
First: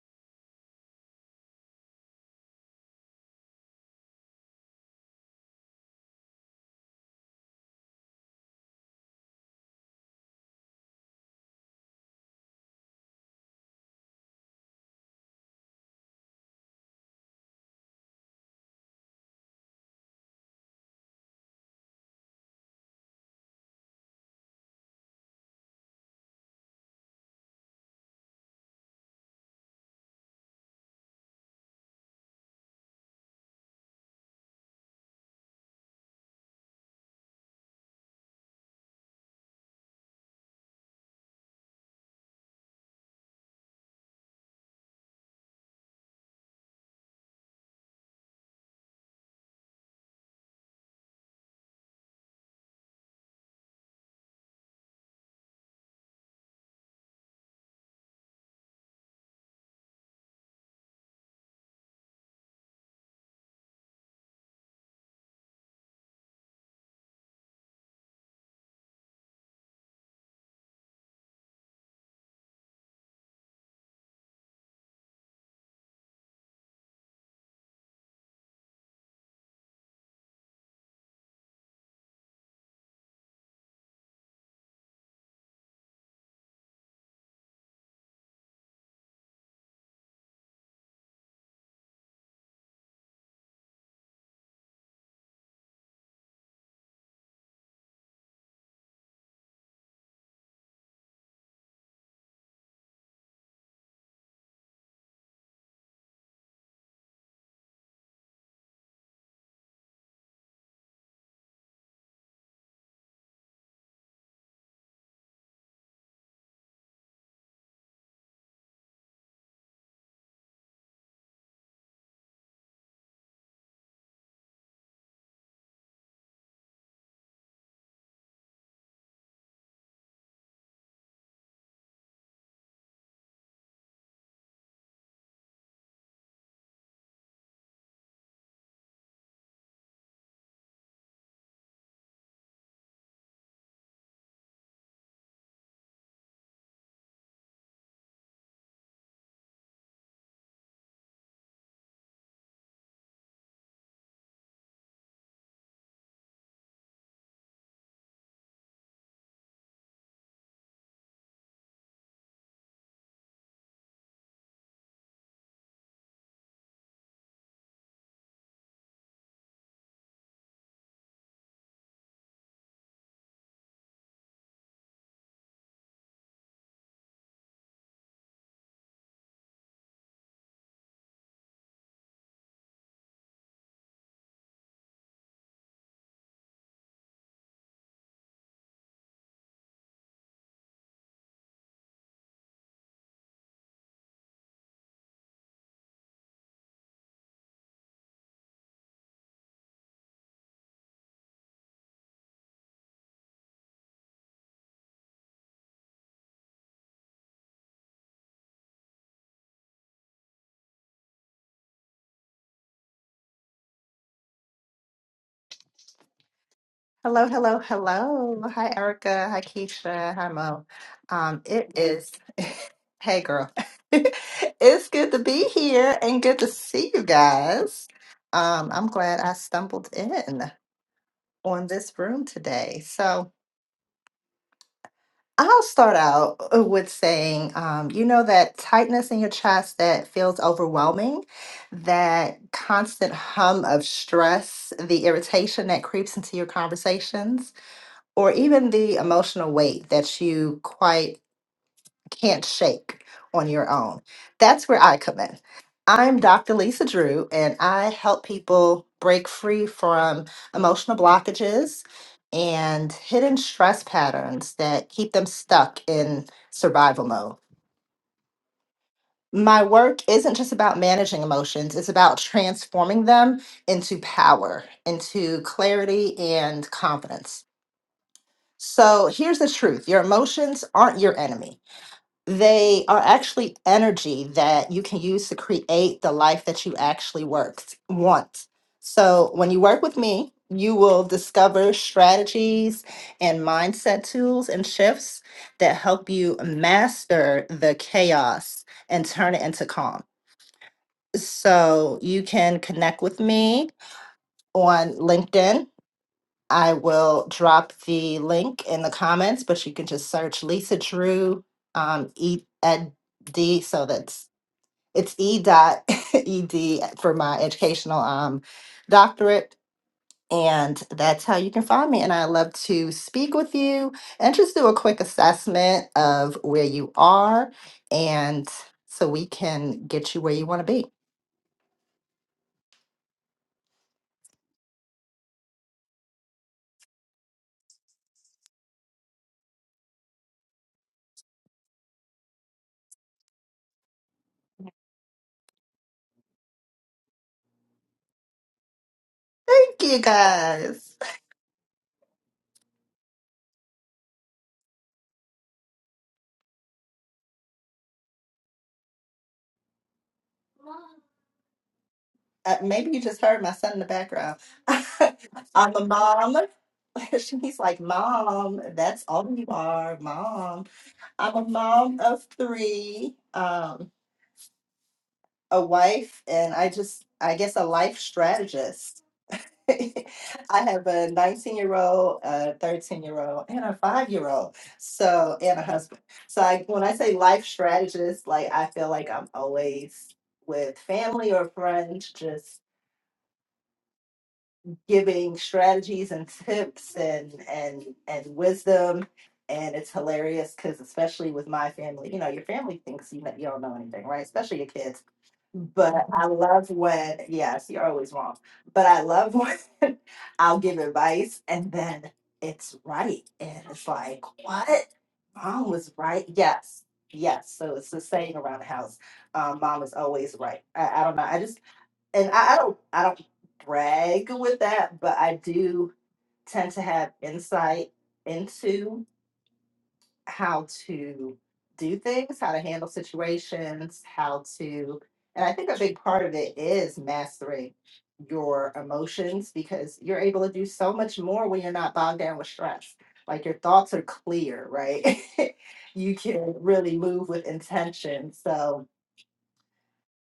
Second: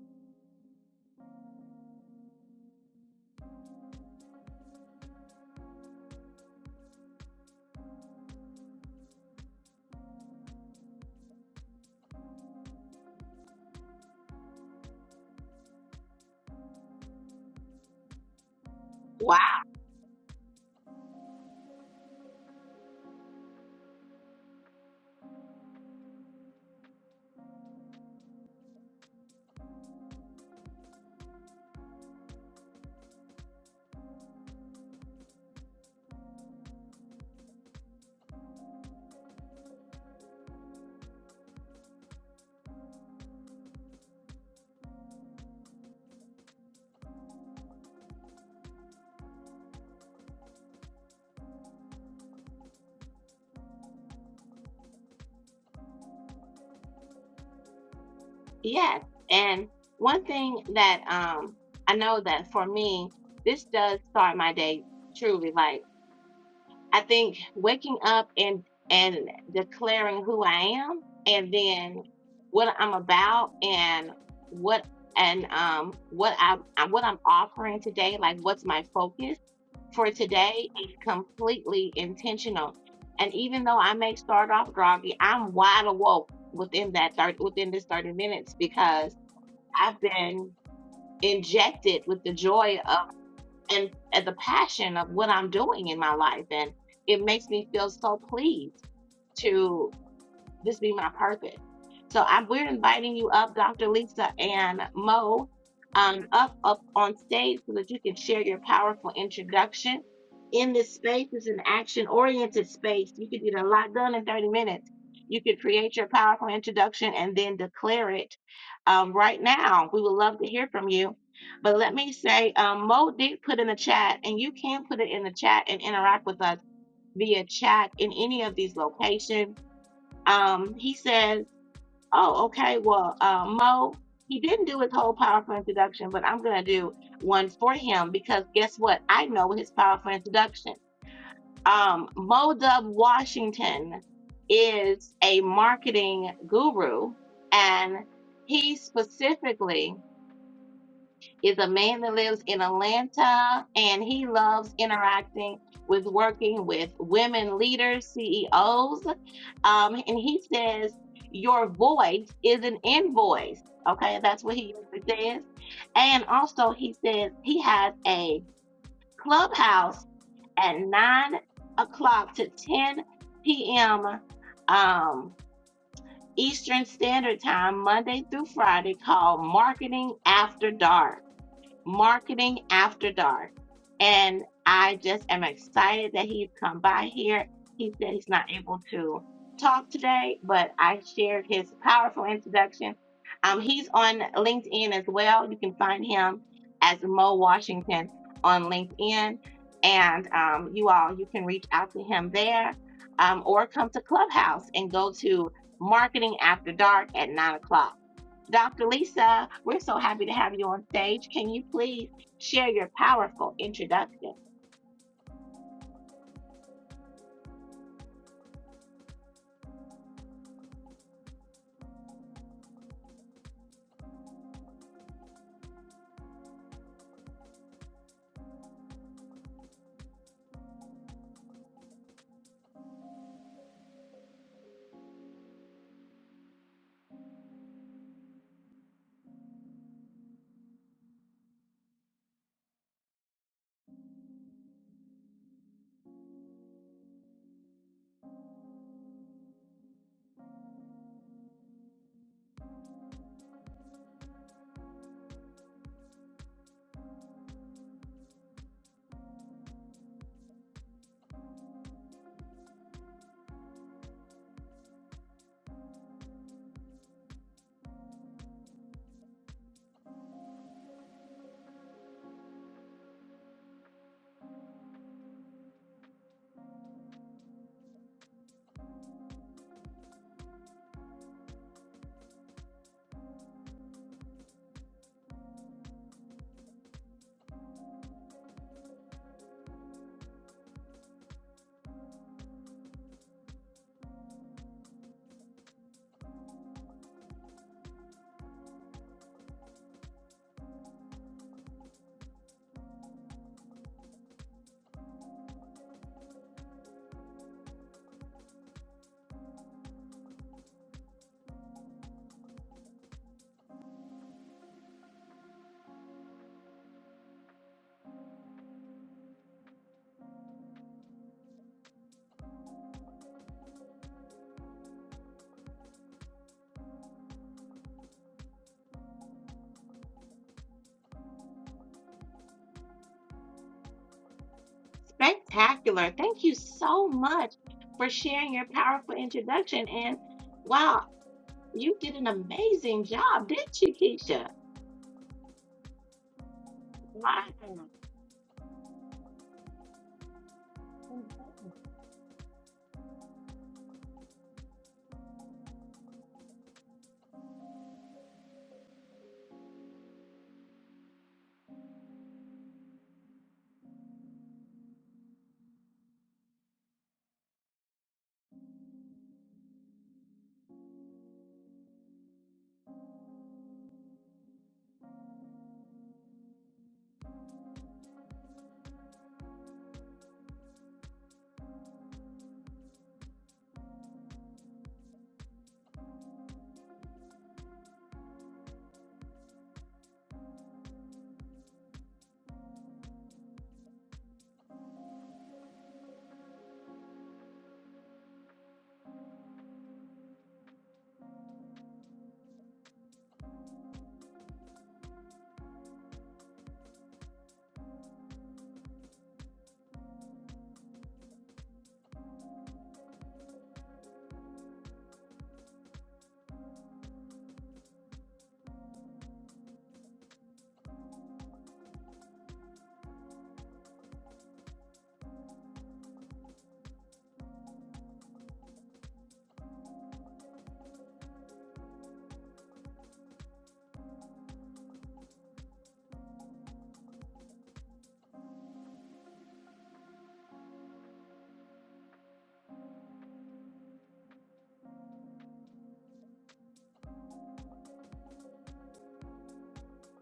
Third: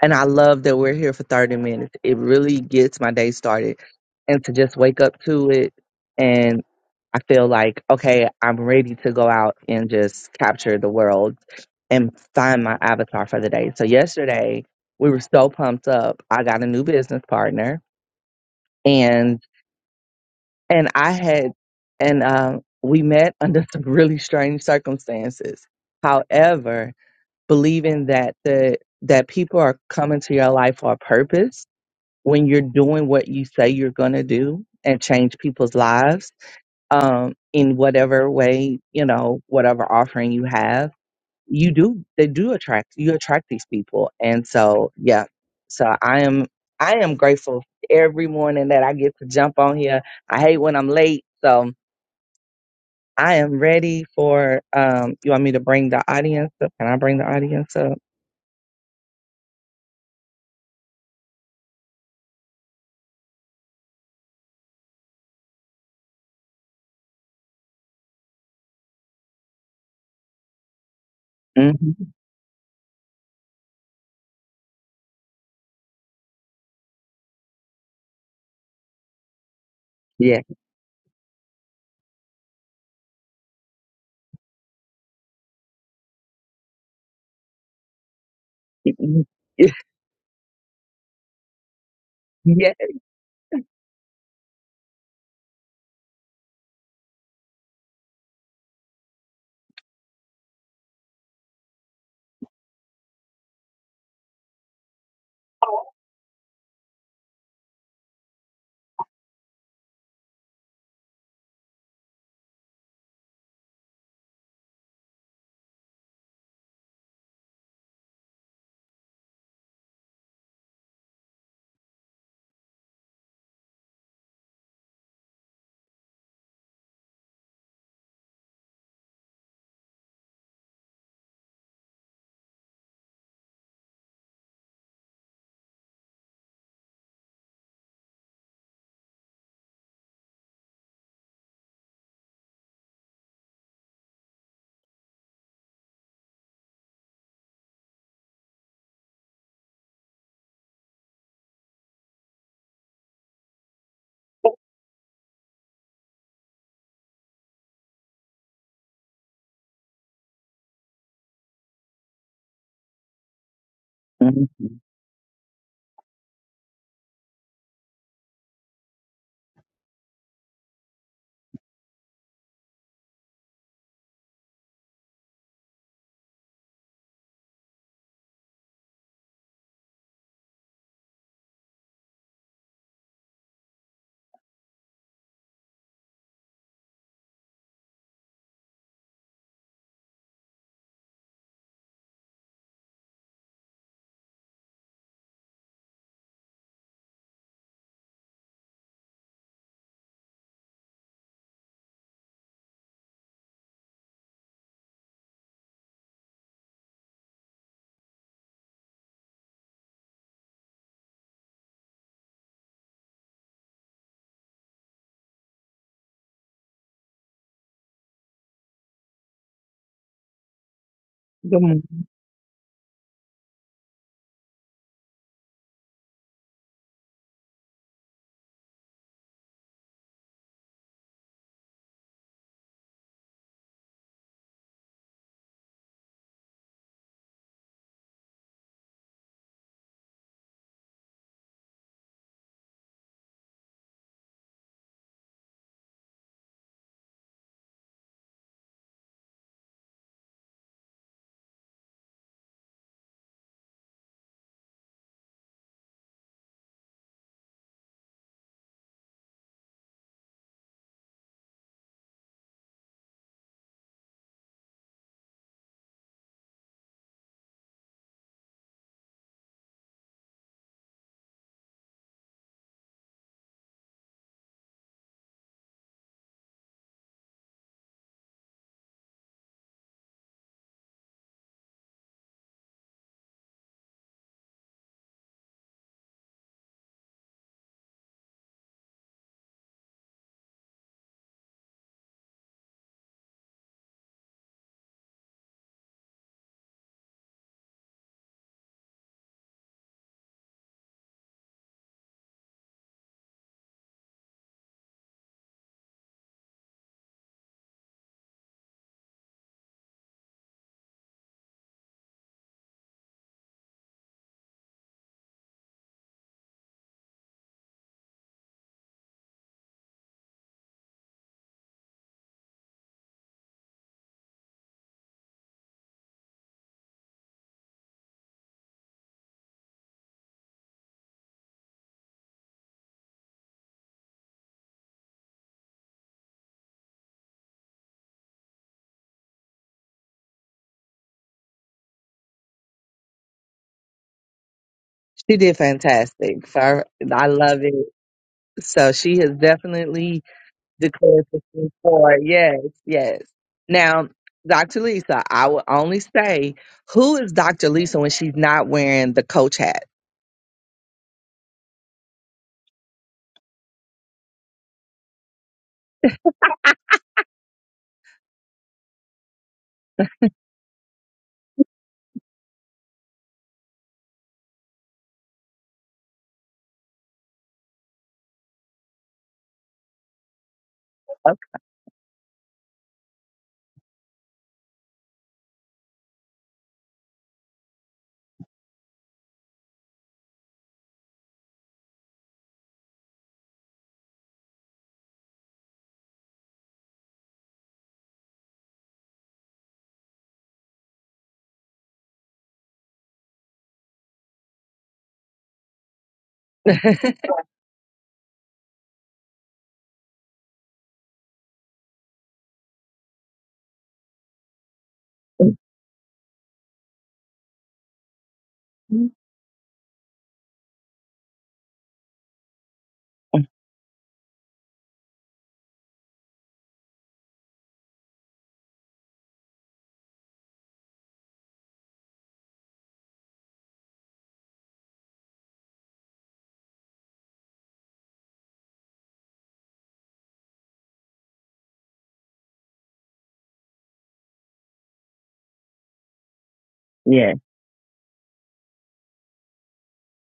[SPEAKER 2] and I love that we're here for 30 minutes. It really gets my day started. And to just wake up to it and I feel like, okay, I'm ready to go out and just capture the world and find my avatar for the day. So yesterday we were so pumped up. I got a new business partner
[SPEAKER 1] Wow.
[SPEAKER 2] and I had, and um, we met under some really strange circumstances. However, believing that the that people are coming to your life for a purpose when you're doing what you say you're going to do and change people's lives um, in whatever way you know whatever offering you have you do they do attract you attract these people and so yeah so i am i am grateful every morning that i get to jump on here i hate when i'm late so I am ready for. Um, you want me to bring the audience up? Can I bring the audience up?
[SPEAKER 1] Yes. And one thing that um I know that for me, this does start my day truly. Like I think waking up and and declaring who I am and
[SPEAKER 2] hmm
[SPEAKER 1] then what I'm about and what and um what I what I'm offering today, like what's my focus for
[SPEAKER 2] Yeah.
[SPEAKER 1] today is completely intentional. And even though I may start off groggy, I'm wide awoke within that 30 within this 30 minutes because
[SPEAKER 2] Mhm.
[SPEAKER 1] I've been injected with the
[SPEAKER 2] yeah.
[SPEAKER 1] joy of and, and the passion of what I'm doing in my life. And it makes me feel so pleased to this be my purpose. So I'm, we're inviting you up, Dr. Lisa and Mo, um, up up on stage so that you can share your powerful introduction. In this space is an action-oriented space. You can get a lot done in 30 minutes. You could create your powerful introduction and then declare it um, right now. We would love to hear from you. But let me say, um, Mo did put in the chat, and you can put it in the chat and interact with us via chat in any of these locations um, he says, "Oh, okay. Well, uh, Mo, he didn't do his whole powerful introduction, but I'm gonna do one for him because guess what? I know his powerful introduction. Um, Mo Dub Washington is a marketing guru, and he specifically." is a man that lives in Atlanta and he loves interacting with working with women leaders, CEOs. Um, and he says, Your voice is an invoice. Okay, that's
[SPEAKER 2] Mhm.
[SPEAKER 1] what he says. And also, he says he has a clubhouse at 9 o'clock to 10 p.m. Um, Eastern Standard Time, Monday through Friday, called Marketing After Dark Marketing After Dark. And I just am excited that he's come by here. He said he's not able to talk today, but I shared his powerful introduction. Um, he's on LinkedIn as well. You can find him as Mo Washington on LinkedIn. And um, you all, you can reach out to him there um, or come to Clubhouse and go to Marketing After Dark at 9 o'clock. Dr. Lisa, we're so happy to have you on stage. Can you please share your powerful introduction?
[SPEAKER 3] Hello, hello, hello. Hi, Erica. Hi, Keisha. Hi, Mo. Um,
[SPEAKER 2] Good
[SPEAKER 3] it
[SPEAKER 2] morning.
[SPEAKER 3] is, hey, girl. It's good to be here and good to see you guys. Um, I'm glad I stumbled in on this room today. So I'll start out uh, with saying, um, you know, that tightness in your chest that feels overwhelming, that constant hum of stress, the irritation that creeps into your conversations or even the emotional weight that you quite can't shake on your own. That's where I come in. I'm Dr. Lisa Drew, and I help people break free from emotional blockages and hidden stress patterns that keep them stuck in survival mode. My work isn't just about managing emotions, it's about transforming them into power, into clarity and confidence. So here's the truth your emotions aren't your enemy. They are actually energy that you can use to create the life that you actually works, want. So when you work with me, you will discover strategies and mindset tools and shifts that help you master the chaos and turn it into calm. So you can connect with me on LinkedIn I will drop the link in the comments, but you can just search Lisa Drew, um, E Ed D. So that's it's E dot E D for my educational um doctorate. And that's how you can find me. And I love to speak with you and just do a quick assessment of where you are and so we can get you where you want to be.
[SPEAKER 1] Spectacular. Thank you so much for sharing your powerful introduction. And wow, you did an amazing job, didn't you, Keisha?
[SPEAKER 2] She did fantastic. So I, I
[SPEAKER 1] My,
[SPEAKER 2] love it. So she has
[SPEAKER 3] Thank you
[SPEAKER 2] definitely
[SPEAKER 3] guys.
[SPEAKER 2] declared for Q four. Yes, yes. Now, Dr. Lisa, I will only say who is Dr. Lisa when she's not wearing the coach hat.
[SPEAKER 3] Uh, maybe you just heard my son in the background. I'm a mom. He's like, Mom, that's all you are, Mom. I'm a mom of three, um, a wife, and I just, I guess, a life strategist. I have a 19 year old, a 13 year old, and a five year old. So, and a husband. So, I, when I say life strategist, like, I feel like I'm always with family or friends, just giving strategies and tips and and and wisdom and it's hilarious because especially with my family you know your family thinks you, know, you don't know anything right especially your kids but i love when yes you're always wrong but i love when i'll give advice and then it's right and it's like what
[SPEAKER 2] Okay.
[SPEAKER 3] mom was right yes yes so it's the saying around the house um, mom is always right I, I don't know i just and I, I don't I don't brag with that, but I do tend to have insight into how to do things, how to handle situations, how to and I think a big part of it is mastering your emotions because you're able to do so much more when you're not bogged down with stress. Like your thoughts are clear, right? you can really move
[SPEAKER 2] Yeah.
[SPEAKER 3] with intention. So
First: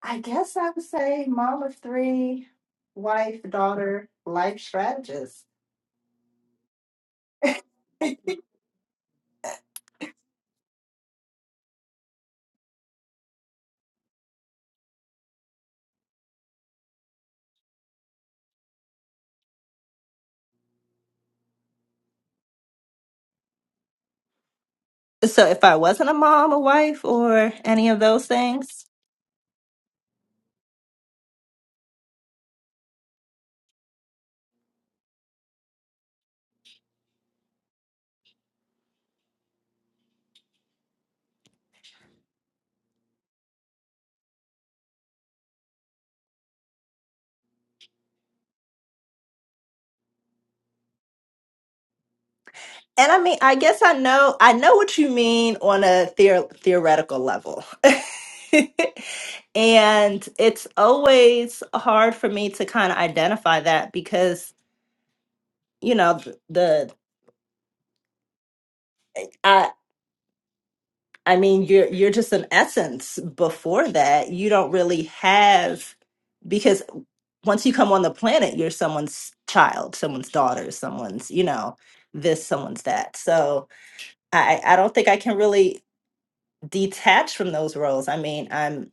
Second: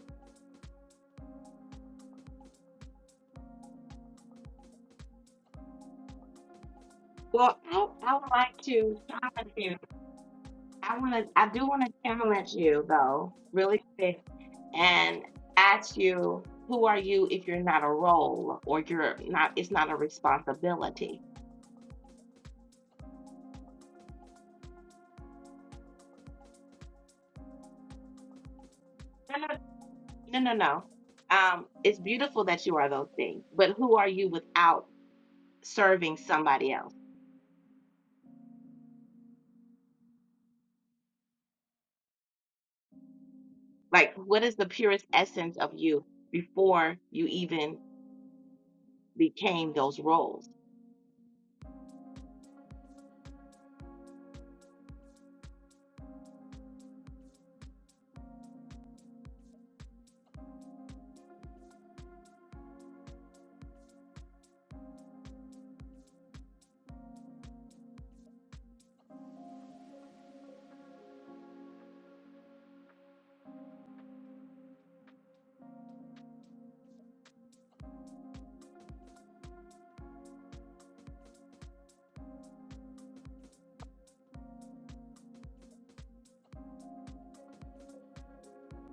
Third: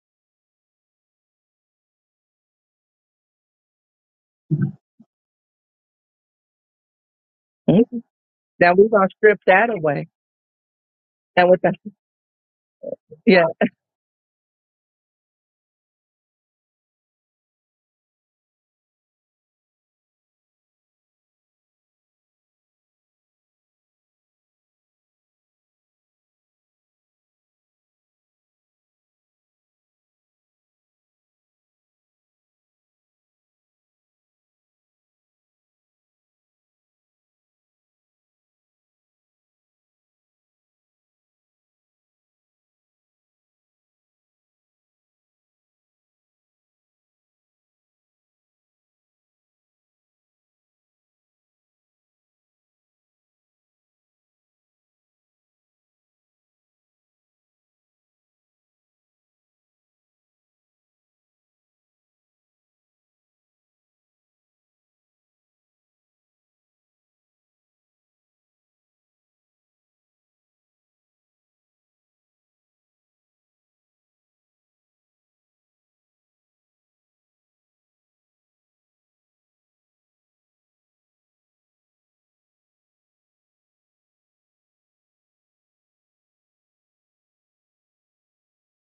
[SPEAKER 3] I guess I would say mom of three, wife, daughter, life strategist.
[SPEAKER 1] well,
[SPEAKER 2] Mhm.
[SPEAKER 1] I, I would like
[SPEAKER 2] Now we're
[SPEAKER 1] to
[SPEAKER 2] gonna
[SPEAKER 1] start
[SPEAKER 2] strip
[SPEAKER 1] with you
[SPEAKER 2] that away.
[SPEAKER 1] I want to. I
[SPEAKER 2] And with
[SPEAKER 1] do want
[SPEAKER 2] that,
[SPEAKER 1] to challenge you though, really quick, and ask you, who are you if you're not a role or you're not? It's not a responsibility.
[SPEAKER 3] So if I wasn't a mom, a wife, or any of those things.
[SPEAKER 1] No, no, no, no, no. Um, it's beautiful that you are those things, but who are you without serving somebody else? Like, what is the purest essence of you before you even became those roles?
[SPEAKER 3] And I mean, I guess I know I know what you mean on a theor- theoretical level. and it's always hard for me to kind of identify that because, you know, the, I mean, you're you're just an essence. Before that, you don't really have because once you come on the planet, you're someone's child, someone's daughter, someone's you know this, someone's that. So I I don't think I can really detach from those roles. I mean, I'm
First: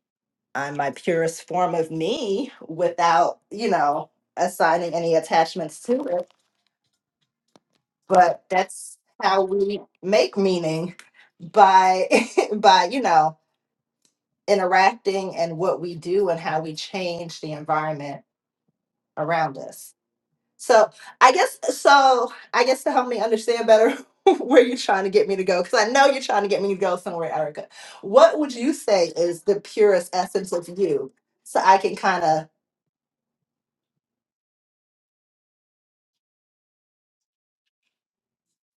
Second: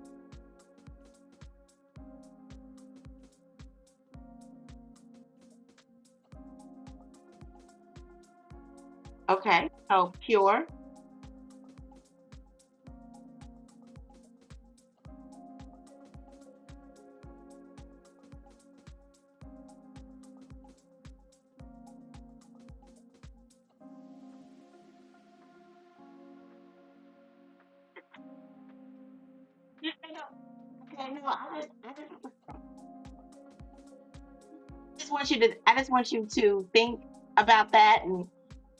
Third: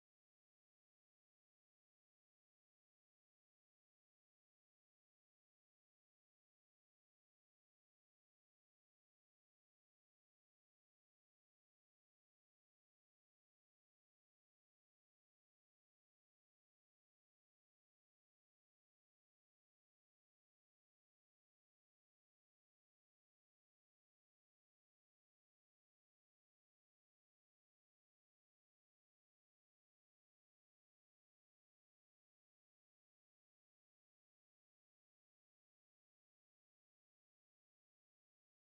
[SPEAKER 3] I'm my purest form of me without you know assigning any attachments to it. But that's how
[SPEAKER 1] Okay,
[SPEAKER 3] we
[SPEAKER 1] so
[SPEAKER 3] make
[SPEAKER 1] pure.
[SPEAKER 3] meaning by by you know interacting and what we do and how we change the environment around us. So I guess so I guess to help me understand better where you're trying to get me to go, because I know you're trying to get me to go somewhere, Erica. What would you say is the
[SPEAKER 1] No,
[SPEAKER 3] purest
[SPEAKER 1] no,
[SPEAKER 3] essence of
[SPEAKER 1] no.
[SPEAKER 3] you?
[SPEAKER 1] Okay, no, I
[SPEAKER 3] So
[SPEAKER 1] just,
[SPEAKER 3] I
[SPEAKER 1] I
[SPEAKER 3] can
[SPEAKER 1] just
[SPEAKER 3] kind of
[SPEAKER 1] just want you to I just want you to think about that and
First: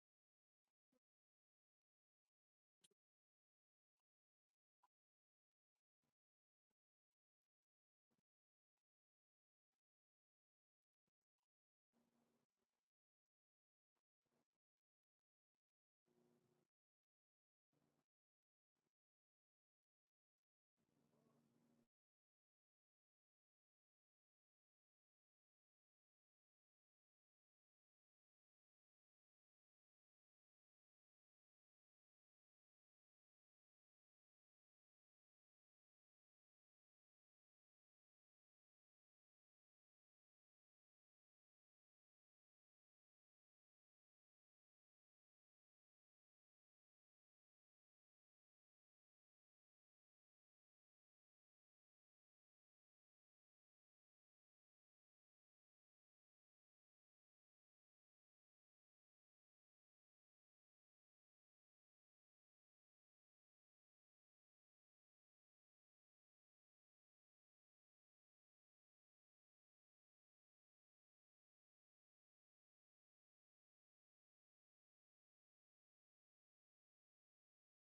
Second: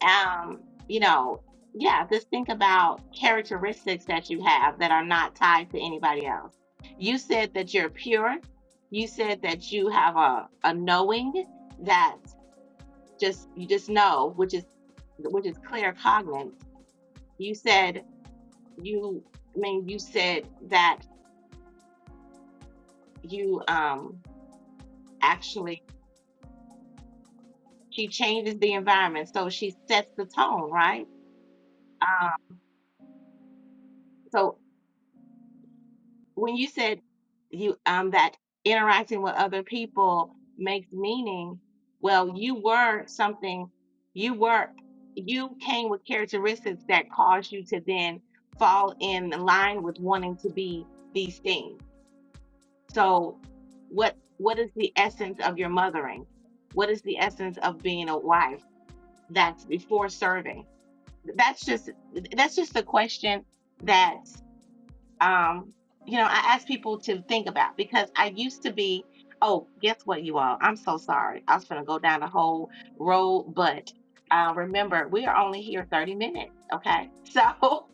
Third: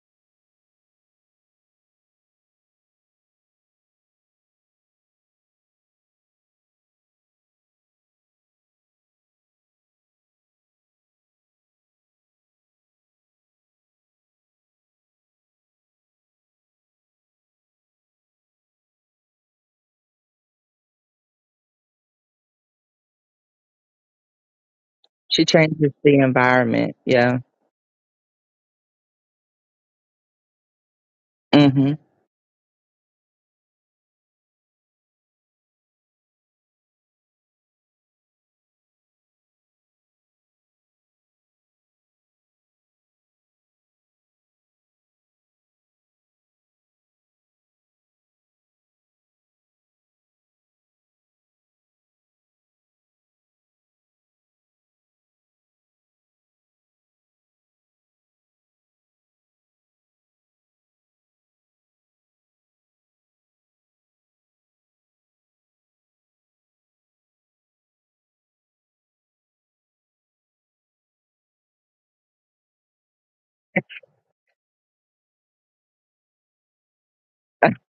[SPEAKER 1] um, you know, yeah, just think about characteristics that you have that are not tied to anybody else. You said that you're pure. You said that you have a, a knowing that just you just know, which is which is clear cognate. You said you I mean you said that you um
[SPEAKER 2] She
[SPEAKER 1] actually
[SPEAKER 2] changes the environment. Yeah.
[SPEAKER 1] she changes the environment. So she sets the tone, right?
[SPEAKER 2] Mm-hmm.
[SPEAKER 1] Um, So when you said you um that interacting with other people makes meaning, well, you were something, you were you came with characteristics that caused you to then fall in line with wanting to be these things. So what what is the essence of your mothering? What is the essence of being a wife? That's before serving. That's just that's just a question that um, you know, I ask people to think about because I used to be, oh, guess what, you all? I'm so sorry. I was going to go down the whole road, but uh, remember, we are only here 30 minutes, okay? So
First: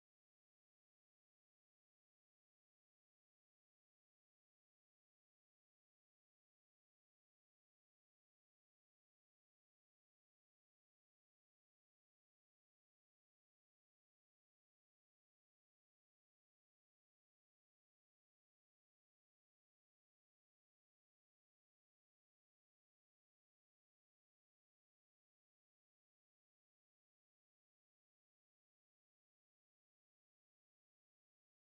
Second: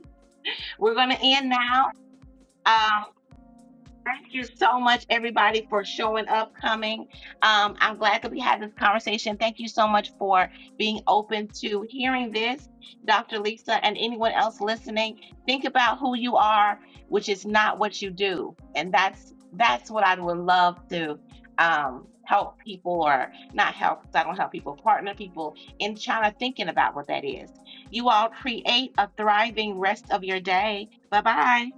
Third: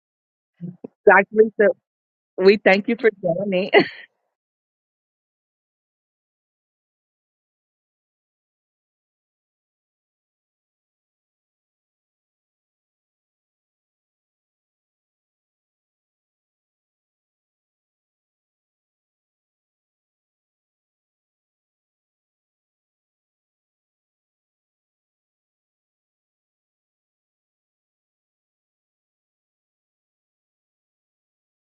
[SPEAKER 1] we're going to
[SPEAKER 2] Dr.
[SPEAKER 1] end
[SPEAKER 2] Lisa,
[SPEAKER 1] now.
[SPEAKER 2] we thank you
[SPEAKER 1] Um,
[SPEAKER 2] for joining.
[SPEAKER 1] Thank you so much, everybody, for showing up, coming. Um, I'm glad that we had this conversation. Thank you so much for being open to hearing this, Dr. Lisa, and anyone else listening. Think about who you are, which is not what you do, and that's that's what I would love to um, help people, or not help. 'cause I don't help people, partner people in China thinking about what that is. You all create a thriving rest of your day. Bye bye.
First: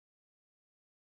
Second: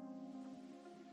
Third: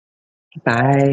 [SPEAKER 2] Bye.